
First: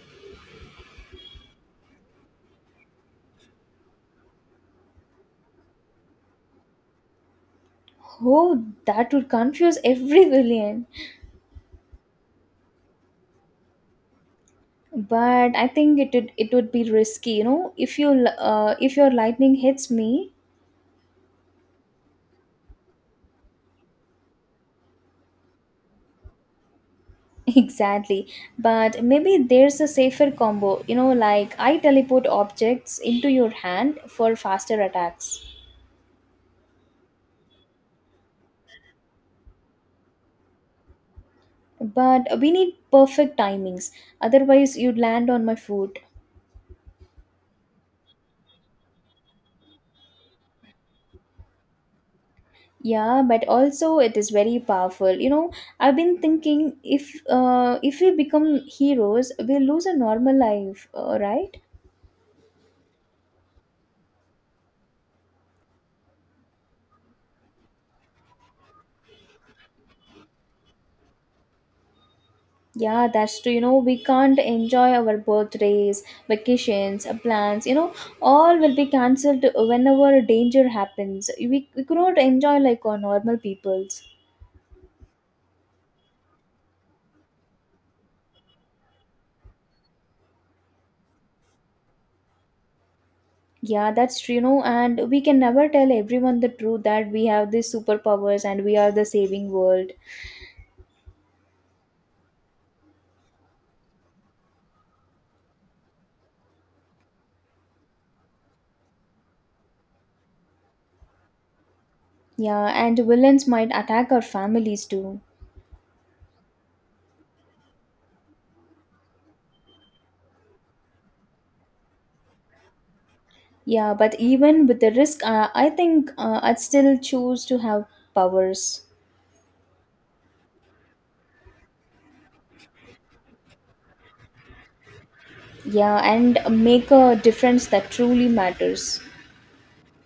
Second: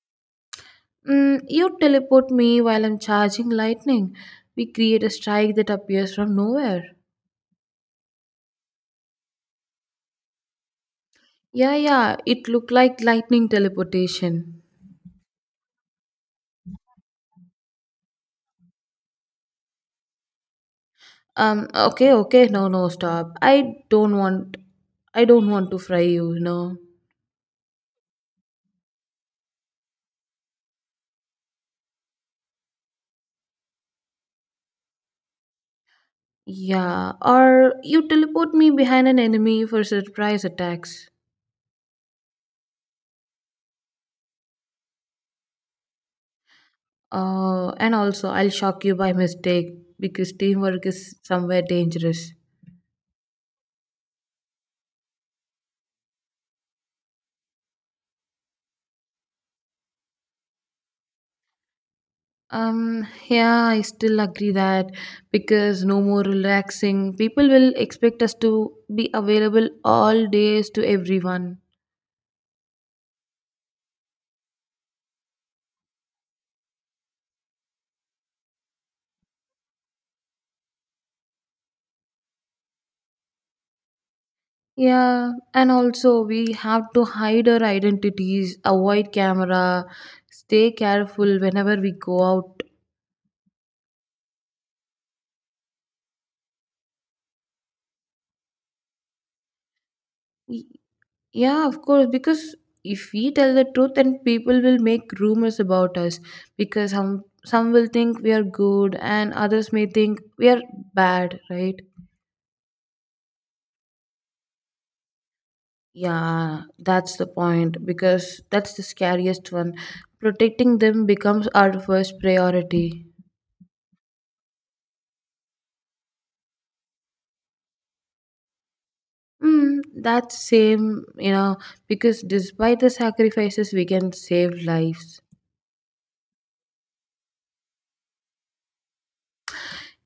[SPEAKER 2] You teleport me while I'm charging lightning. We create a strike that appears from nowhere.
[SPEAKER 1] Oh, that would confuse every villain.
[SPEAKER 2] Yeah, yeah, it looked like lightning teleportation.
[SPEAKER 1] But I think it would be risky, you know, if you if your lightning hits me.
[SPEAKER 2] Okay, okay, no, no, stop. I don't want to fry you, you know.
[SPEAKER 1] Exactly. But maybe there's a safer combo, you know, like I teleport objects into your hand for faster attacks.
[SPEAKER 2] Yeah, or you teleport me behind an enemy for surprise attacks.
[SPEAKER 1] But we need perfect timings, otherwise, you'd land on my foot.
[SPEAKER 2] And also, I'll shock you by mistake because teamwork is somewhere dangerous.
[SPEAKER 1] Yeah, but also it is very powerful. You know, I've been thinking if we become heroes, we'll lose a normal life, right?
[SPEAKER 2] Yeah, I still agree that because no more relaxing, people will expect us to be available all days to everyone.
[SPEAKER 1] Yeah, that's true. We can't enjoy our birthdays, vacations, plans. You know, all will be cancelled whenever danger happens. We could not enjoy like our normal peoples.
[SPEAKER 2] Yeah, and also we have to hide our identities, avoid camera, stay careful whenever we go out.
[SPEAKER 1] Yeah, that's true. And we can never tell everyone the truth that we have these superpowers and we are the saving world.
[SPEAKER 2] Yeah, of course, because if we tell the truth, then people will make rumors about us because some will think we are good and others may think we are bad, right?
[SPEAKER 1] Yeah, and villains might attack our families too.
[SPEAKER 2] Yeah, that's the point because that's the scariest one. Protecting them becomes our first priority.
[SPEAKER 1] Yeah, but even with the risk, I think I'd still choose to have powers.
[SPEAKER 2] That's same, because despite the sacrifices, we can save lives.
[SPEAKER 1] Yeah, and make a difference that truly matters.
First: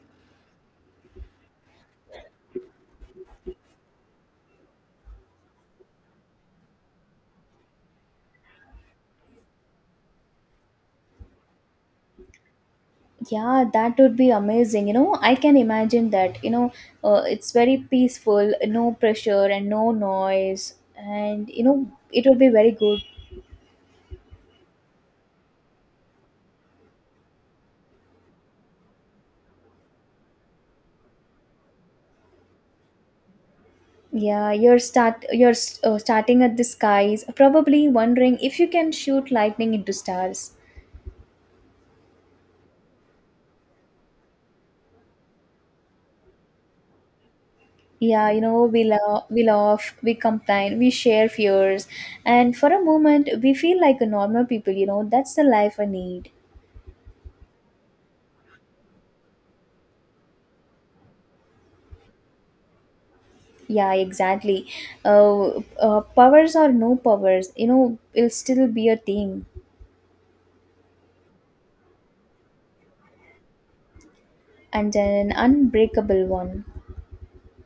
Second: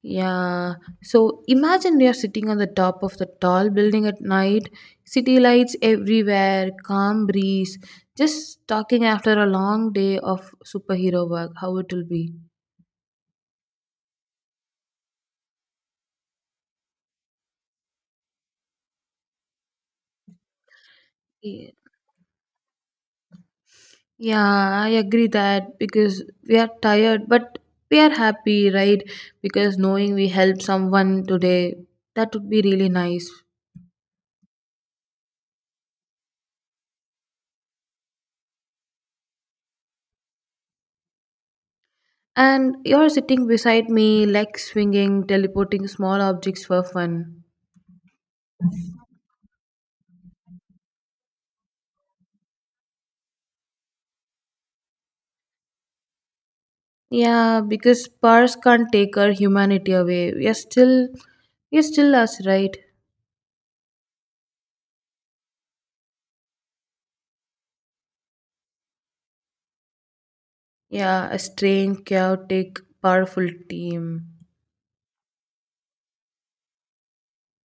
[SPEAKER 2] Yeah. So imagine you're sitting on the top of the tall building at night, city lights everywhere, calm breeze, just talking after a long day of superhero work, how it will be.
[SPEAKER 1] Yeah, that would be amazing. You know, I can imagine that. It's very peaceful, no pressure and no noise, and you
[SPEAKER 2] Ye-
[SPEAKER 1] know, it would be very good.
[SPEAKER 2] Yeah, I agree that because we are tired, but we are happy, right? Because knowing we helped someone today, that would be really nice.
[SPEAKER 1] Yeah, you're start you're starting at the skies, probably wondering if you can shoot lightning into stars.
[SPEAKER 2] And you're sitting beside me, legs swinging, teleporting small objects for fun.
[SPEAKER 1] Yeah, you know, we laugh, we complain, we share fears, and for a moment, we feel like a normal people. That's the life I need.
[SPEAKER 2] Yeah, because powers can't take our humanity away. We are still us, right?
[SPEAKER 1] Yeah, exactly. Powers or no powers, you know, it'll still be a team
[SPEAKER 2] Yeah, a strange, chaotic, powerful team.
[SPEAKER 1] and an unbreakable one.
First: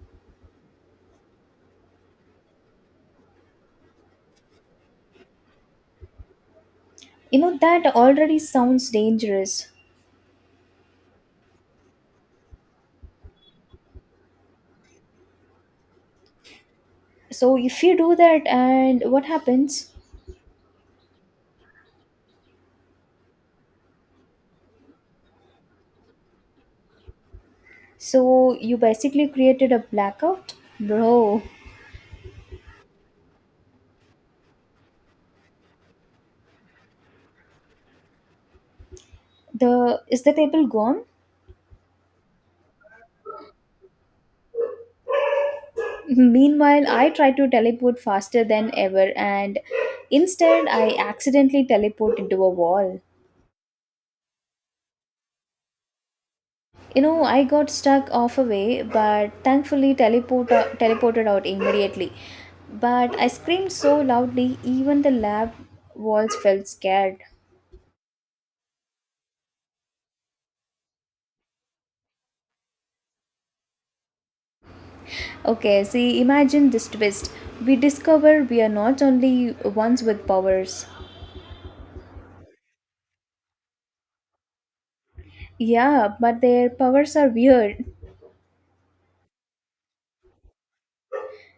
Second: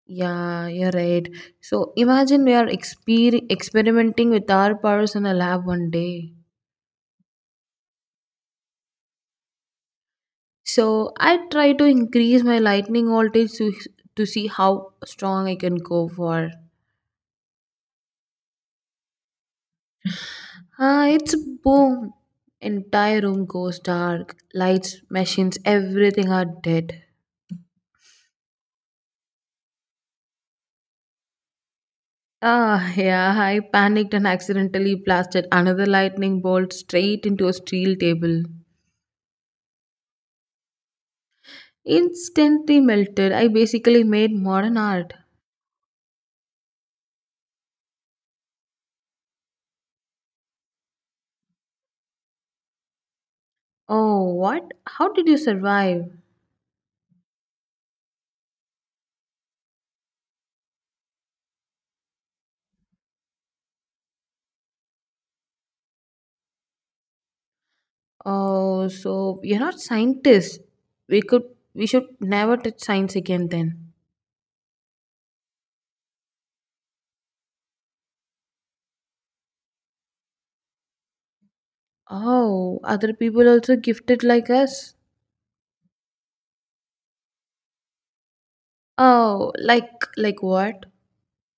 [SPEAKER 2] Yeah, you're right. So imagine we are experimenting with our powers in a lab one day.
[SPEAKER 1] You know, that already sounds dangerous.
[SPEAKER 2] So I try to increase my lightning voltage to see how strong I can go for.
[SPEAKER 1] So, if you do that, and what happens?
[SPEAKER 2] Ah, it's boom. Entire room goes dark. Lights, machines, everything are dead.
[SPEAKER 1] So, you basically created a blackout? Bro,
[SPEAKER 2] Ah, yeah, I panicked and accidentally blasted another lightning bolt straight into a steel table.
[SPEAKER 1] the is the table gone?
[SPEAKER 2] Instantly melted. I basically made modern art.
[SPEAKER 1] Meanwhile, I try to teleport faster than ever, and instead, I accidentally teleport into a wall.
[SPEAKER 2] Oh, what? How did you survive?
[SPEAKER 1] You know, I got stuck off a way, but thankfully teleported out immediately. But I screamed so loudly, even the lab walls felt scared.
[SPEAKER 2] Oh, so you're not scientists. We could we should never touch science again then.
[SPEAKER 1] Okay, see, imagine this twist. We discover we are not only ones with powers.
[SPEAKER 2] Oh, other people also gifted like us?
[SPEAKER 1] Yeah, but their powers are weird.
[SPEAKER 2] Oh, like what?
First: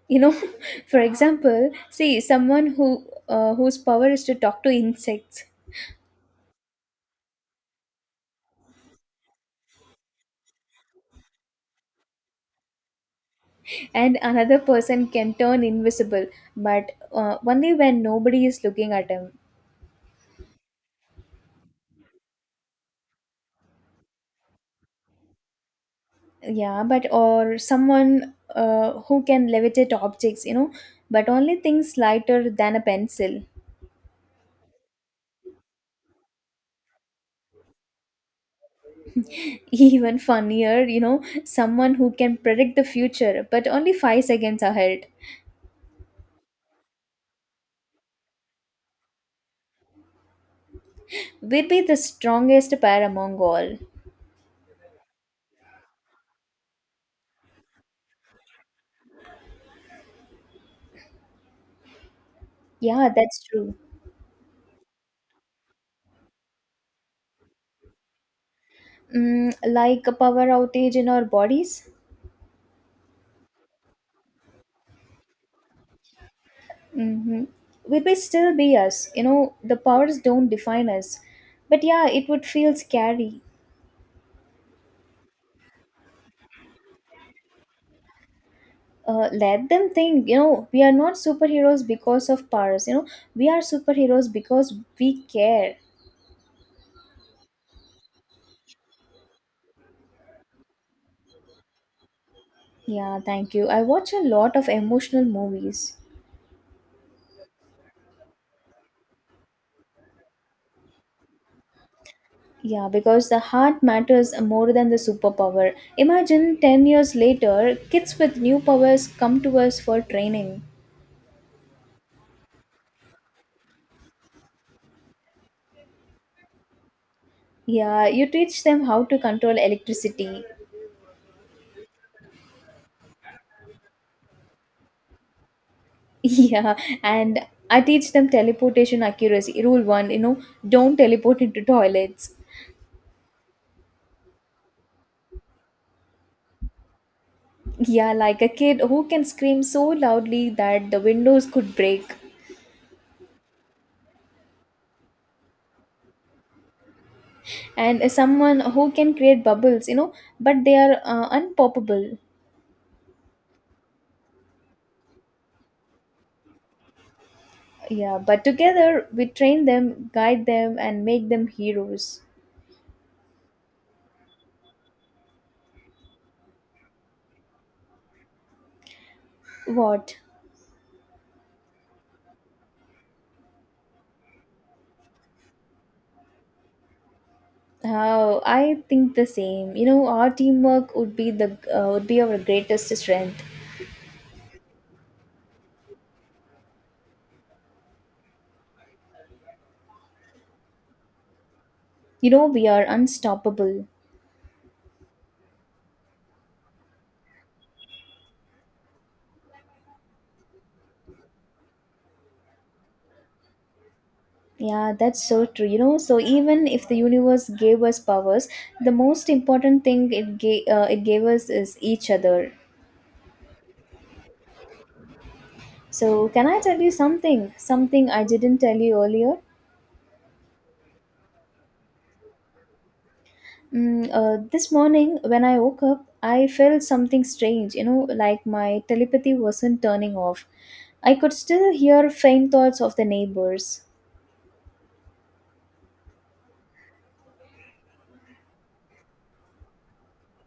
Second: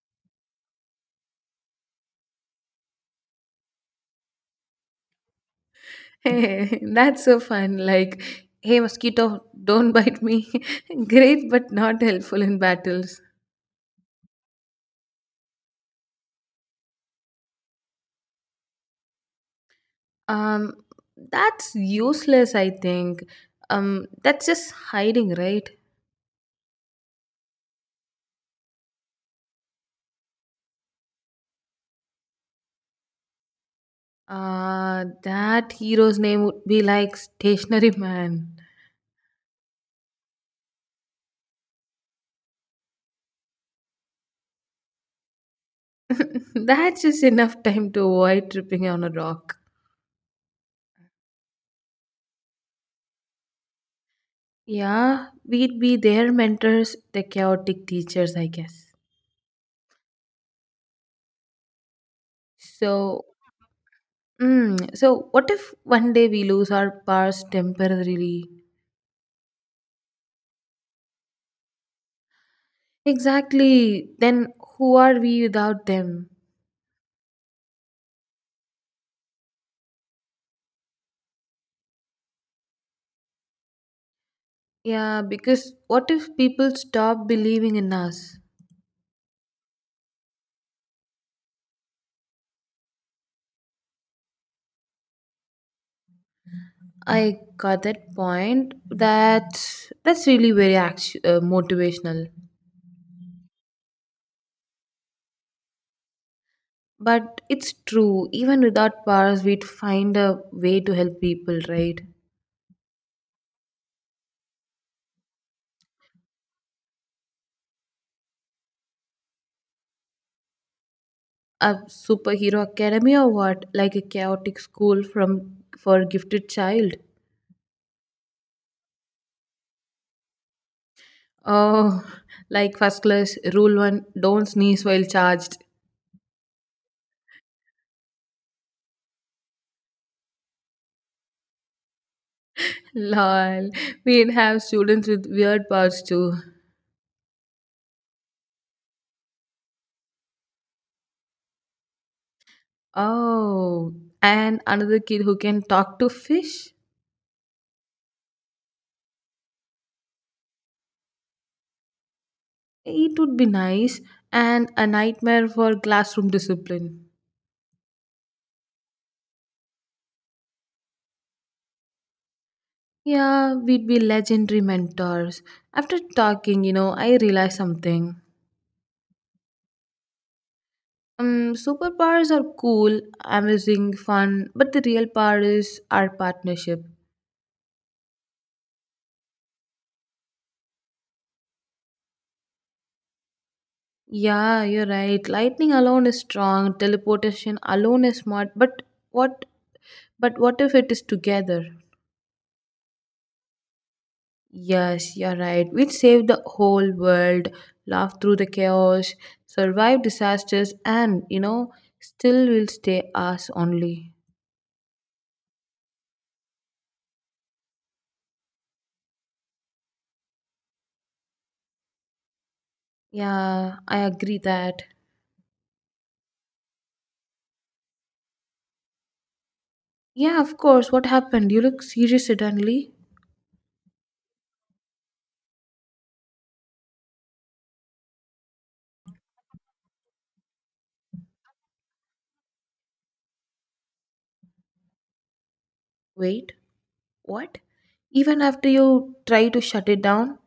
[SPEAKER 1] You know, for example, see someone who whose power is to talk to insects.
[SPEAKER 2] Hey, that's so fun. Like, hey, mosquito, don't bite me. Great, but not helpful in battles.
[SPEAKER 1] And another person can turn invisible but only when nobody is looking at him.
[SPEAKER 2] Um, that's useless, I think. That's just hiding, right?
[SPEAKER 1] Yeah, but or someone who can levitate objects, you know, but only things lighter than a pencil.
[SPEAKER 2] That hero's name would be like Stationary Man.
[SPEAKER 1] Even funnier, you know, someone who can predict the future but only 5 seconds ahead.
[SPEAKER 2] That's just enough time to avoid tripping on a rock.
[SPEAKER 1] We'd be the strongest pair among all.
[SPEAKER 2] Yeah, we'd be their mentors, the chaotic teachers, I guess.
[SPEAKER 1] Yeah,
[SPEAKER 2] So,
[SPEAKER 1] that's true.
[SPEAKER 2] so what if one day we lose our powers temporarily?
[SPEAKER 1] Mm, like a power outage in our bodies.
[SPEAKER 2] Exactly. Then who are we without them?
[SPEAKER 1] Mm-hmm. We may still be us. You know, the powers don't define us. But yeah, it would feel scary.
[SPEAKER 2] Yeah, because what if people stop believing in us?
[SPEAKER 1] Let them think, you know, we are not superheroes because of powers. We are superheroes because we care.
[SPEAKER 2] I got that point. That's really very motivational.
[SPEAKER 1] Yeah, thank you. I watch a lot of emotional movies.
[SPEAKER 2] But it's true. Even without powers, we'd find a way to help people, right?
[SPEAKER 1] Yeah, because the heart matters more than the superpower. Imagine 10 years later, kids with new powers come to us for training.
[SPEAKER 2] A superhero academy or what? Like a chaotic school from for gifted child.
[SPEAKER 1] Yeah, you teach them how to control electricity.
[SPEAKER 2] Oh, like first class rule one, don't sneeze while charged.
[SPEAKER 1] Yeah, and I teach them teleportation accuracy. Rule one, don't teleport into toilets.
[SPEAKER 2] Lol, we'd have students with weird powers too.
[SPEAKER 1] Yeah, like a kid who can scream so loudly that the windows could break,
[SPEAKER 2] Oh, and another kid who can talk to fish?
[SPEAKER 1] and someone who can create bubbles, you know, but they are unpoppable.
[SPEAKER 2] It would be nice, and a nightmare for classroom discipline.
[SPEAKER 1] Yeah, but together we train them, guide them, and make them heroes.
[SPEAKER 2] Yeah, we'd be legendary mentors. After talking, I realized something.
[SPEAKER 1] What?
[SPEAKER 2] Superpowers are cool, amazing, fun, but the real power is our partnership.
[SPEAKER 1] Oh, I think the same. You know, our teamwork would be our greatest strength.
[SPEAKER 2] Yeah, you're right. Lightning alone is strong, teleportation alone is smart, what but what if it is together?
[SPEAKER 1] You know, we are unstoppable.
[SPEAKER 2] Yes, you're right. We'd save the whole world, laugh through the chaos, survive disasters and, still will stay us only.
[SPEAKER 1] Yeah, that's so true. You know, so even if the universe gave us powers, the most important thing it gave us is each other.
[SPEAKER 2] Yeah, I agree that.
[SPEAKER 1] So, can I tell you something? Something I didn't tell you earlier.
[SPEAKER 2] Yeah, of course. What happened? You look serious suddenly.
[SPEAKER 1] This morning when I woke up, I felt something strange. You know, like my telepathy wasn't turning off. I could still hear faint thoughts of the neighbors.
[SPEAKER 2] Wait, what? Even after you try to shut it down?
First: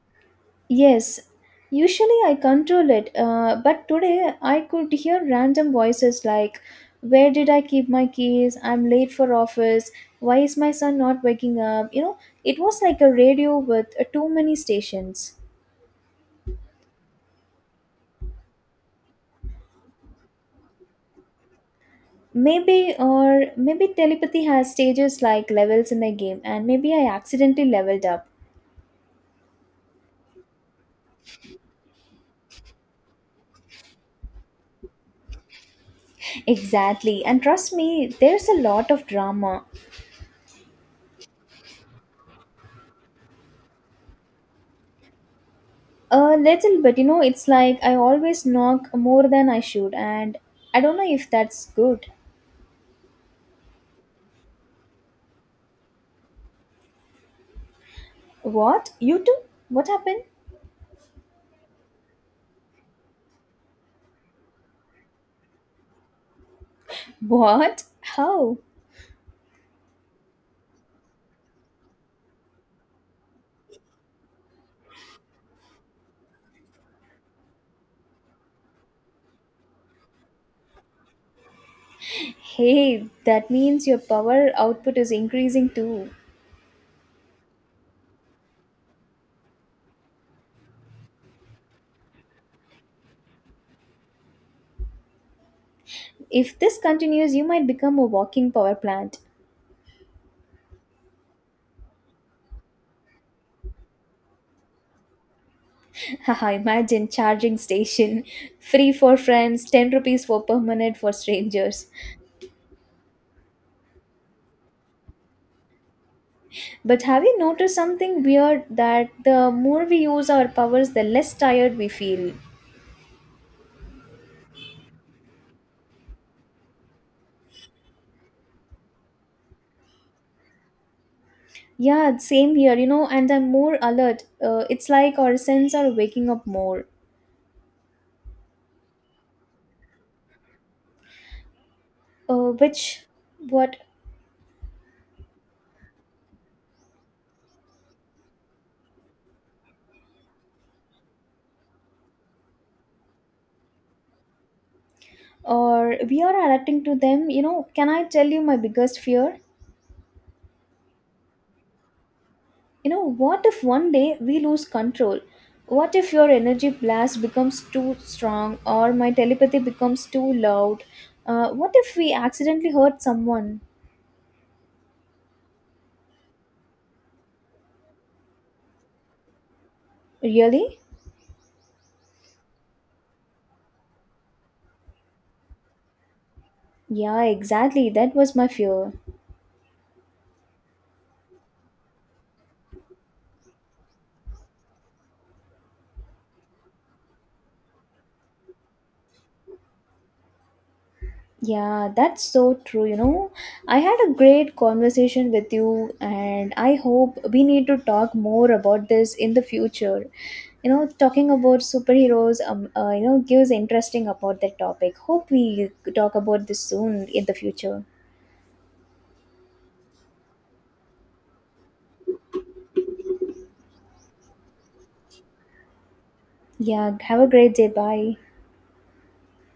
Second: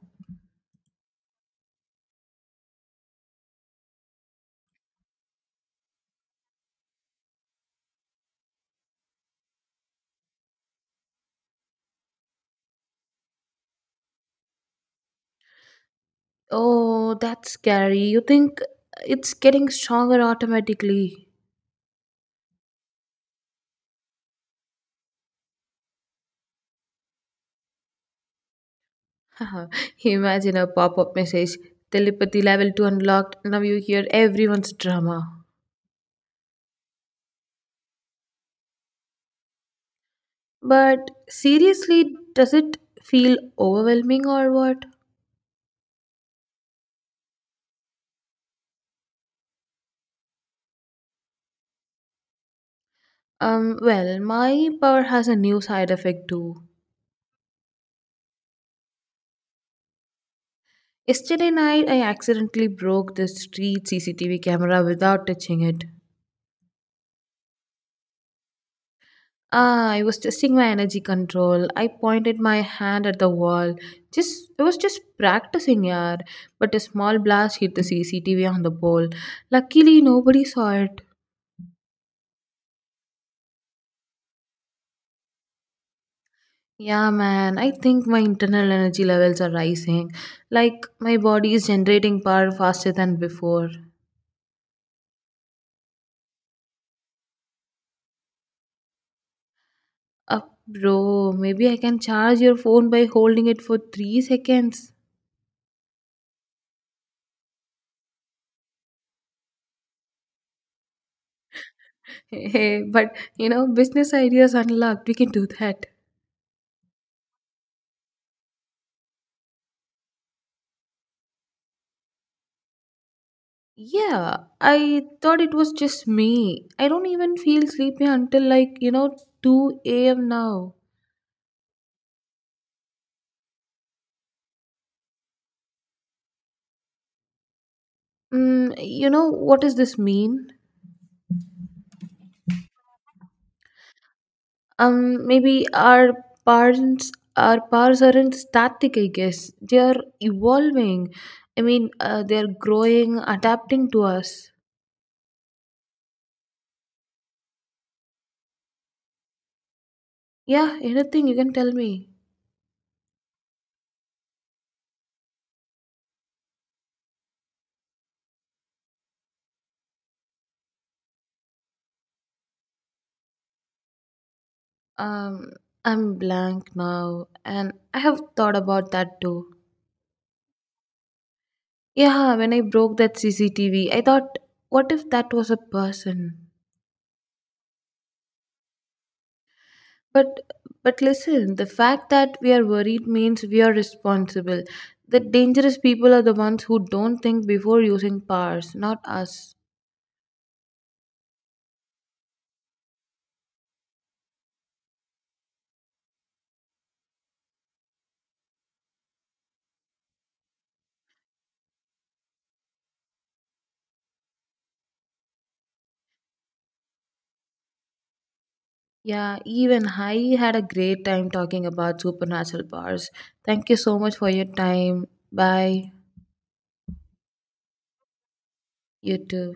[SPEAKER 1] Yes, usually I control it, but today I could hear random voices like, where did I keep my keys? I'm late for office. Why is my son not waking up? You know, it was like a radio with too many stations.
[SPEAKER 2] Oh, that's scary. You think it's getting stronger automatically.
[SPEAKER 1] Maybe, or maybe telepathy has stages like levels in a game, and maybe I accidentally leveled up.
[SPEAKER 2] Haha, imagine a pop up message telepathy level 2 unlocked. Now you hear everyone's drama.
[SPEAKER 1] Exactly, and trust me, there's a lot of drama.
[SPEAKER 2] But seriously, does it feel overwhelming or what?
[SPEAKER 1] A little bit, you know, it's like I always knock more than I should, and I don't know if that's good.
[SPEAKER 2] Well, my power has a new side effect too.
[SPEAKER 1] What? You too? What happened?
[SPEAKER 2] Yesterday night, I accidentally broke the street CCTV camera without touching it.
[SPEAKER 1] What? How?
[SPEAKER 2] Ah, I was testing my energy control. I pointed my hand at the wall. Just I was just practicing, yaar. But a small blast hit the CCTV on the pole. Luckily, nobody saw it.
[SPEAKER 1] Hey, that means your power output is increasing too.
[SPEAKER 2] Yeah, man. I think my internal energy levels are rising. Like my body is generating power faster than before.
[SPEAKER 1] If this continues, you might become a walking power plant.
[SPEAKER 2] Up, bro. Maybe I can charge your phone by holding it for 3 seconds.
[SPEAKER 1] Haha, imagine charging station. Free for friends, 10 rupees for per minute for strangers.
[SPEAKER 2] Hey, but business ideas unlocked. We can do that.
[SPEAKER 1] But have you noticed something weird that the more we use our powers, the less tired we feel?
[SPEAKER 2] Yeah, I thought it was just me. I don't even feel sleepy until like, 2 a.m. now.
[SPEAKER 1] Yeah, same here, you know, and I'm more alert. It's like our senses are waking up more.
[SPEAKER 2] What does this mean?
[SPEAKER 1] Uh, which, what,
[SPEAKER 2] Maybe our parents, our powers aren't static, I guess. They are evolving. I mean, they're growing, adapting to us.
[SPEAKER 1] or we are adapting to them, you know. Can I tell you my biggest fear?
[SPEAKER 2] Yeah, anything you can tell me.
[SPEAKER 1] You know, what if one day we lose control? What if your energy blast becomes too strong or my telepathy becomes too loud? What if we accidentally hurt someone?
[SPEAKER 2] Um, I'm blank now, and I have thought about that too.
[SPEAKER 1] Really?
[SPEAKER 2] Yeah, when I broke that CCTV, I thought, what if that was a person?
[SPEAKER 1] Yeah, exactly. That was my fear.
[SPEAKER 2] But but listen, the fact that we are worried means we are responsible. The dangerous people are the ones who don't think before using powers, not us.
[SPEAKER 1] Yeah, that's so true. I had a great conversation with you, and I hope we need to talk more about this in the future. You know, talking about superheroes, you know, gives interesting about that topic. Hope we talk about this soon in the future.
[SPEAKER 2] Yeah, even I had a great time talking about supernatural powers. Thank you so much for your time. Bye.
[SPEAKER 1] Yeah, have a great day. Bye.
[SPEAKER 2] You too.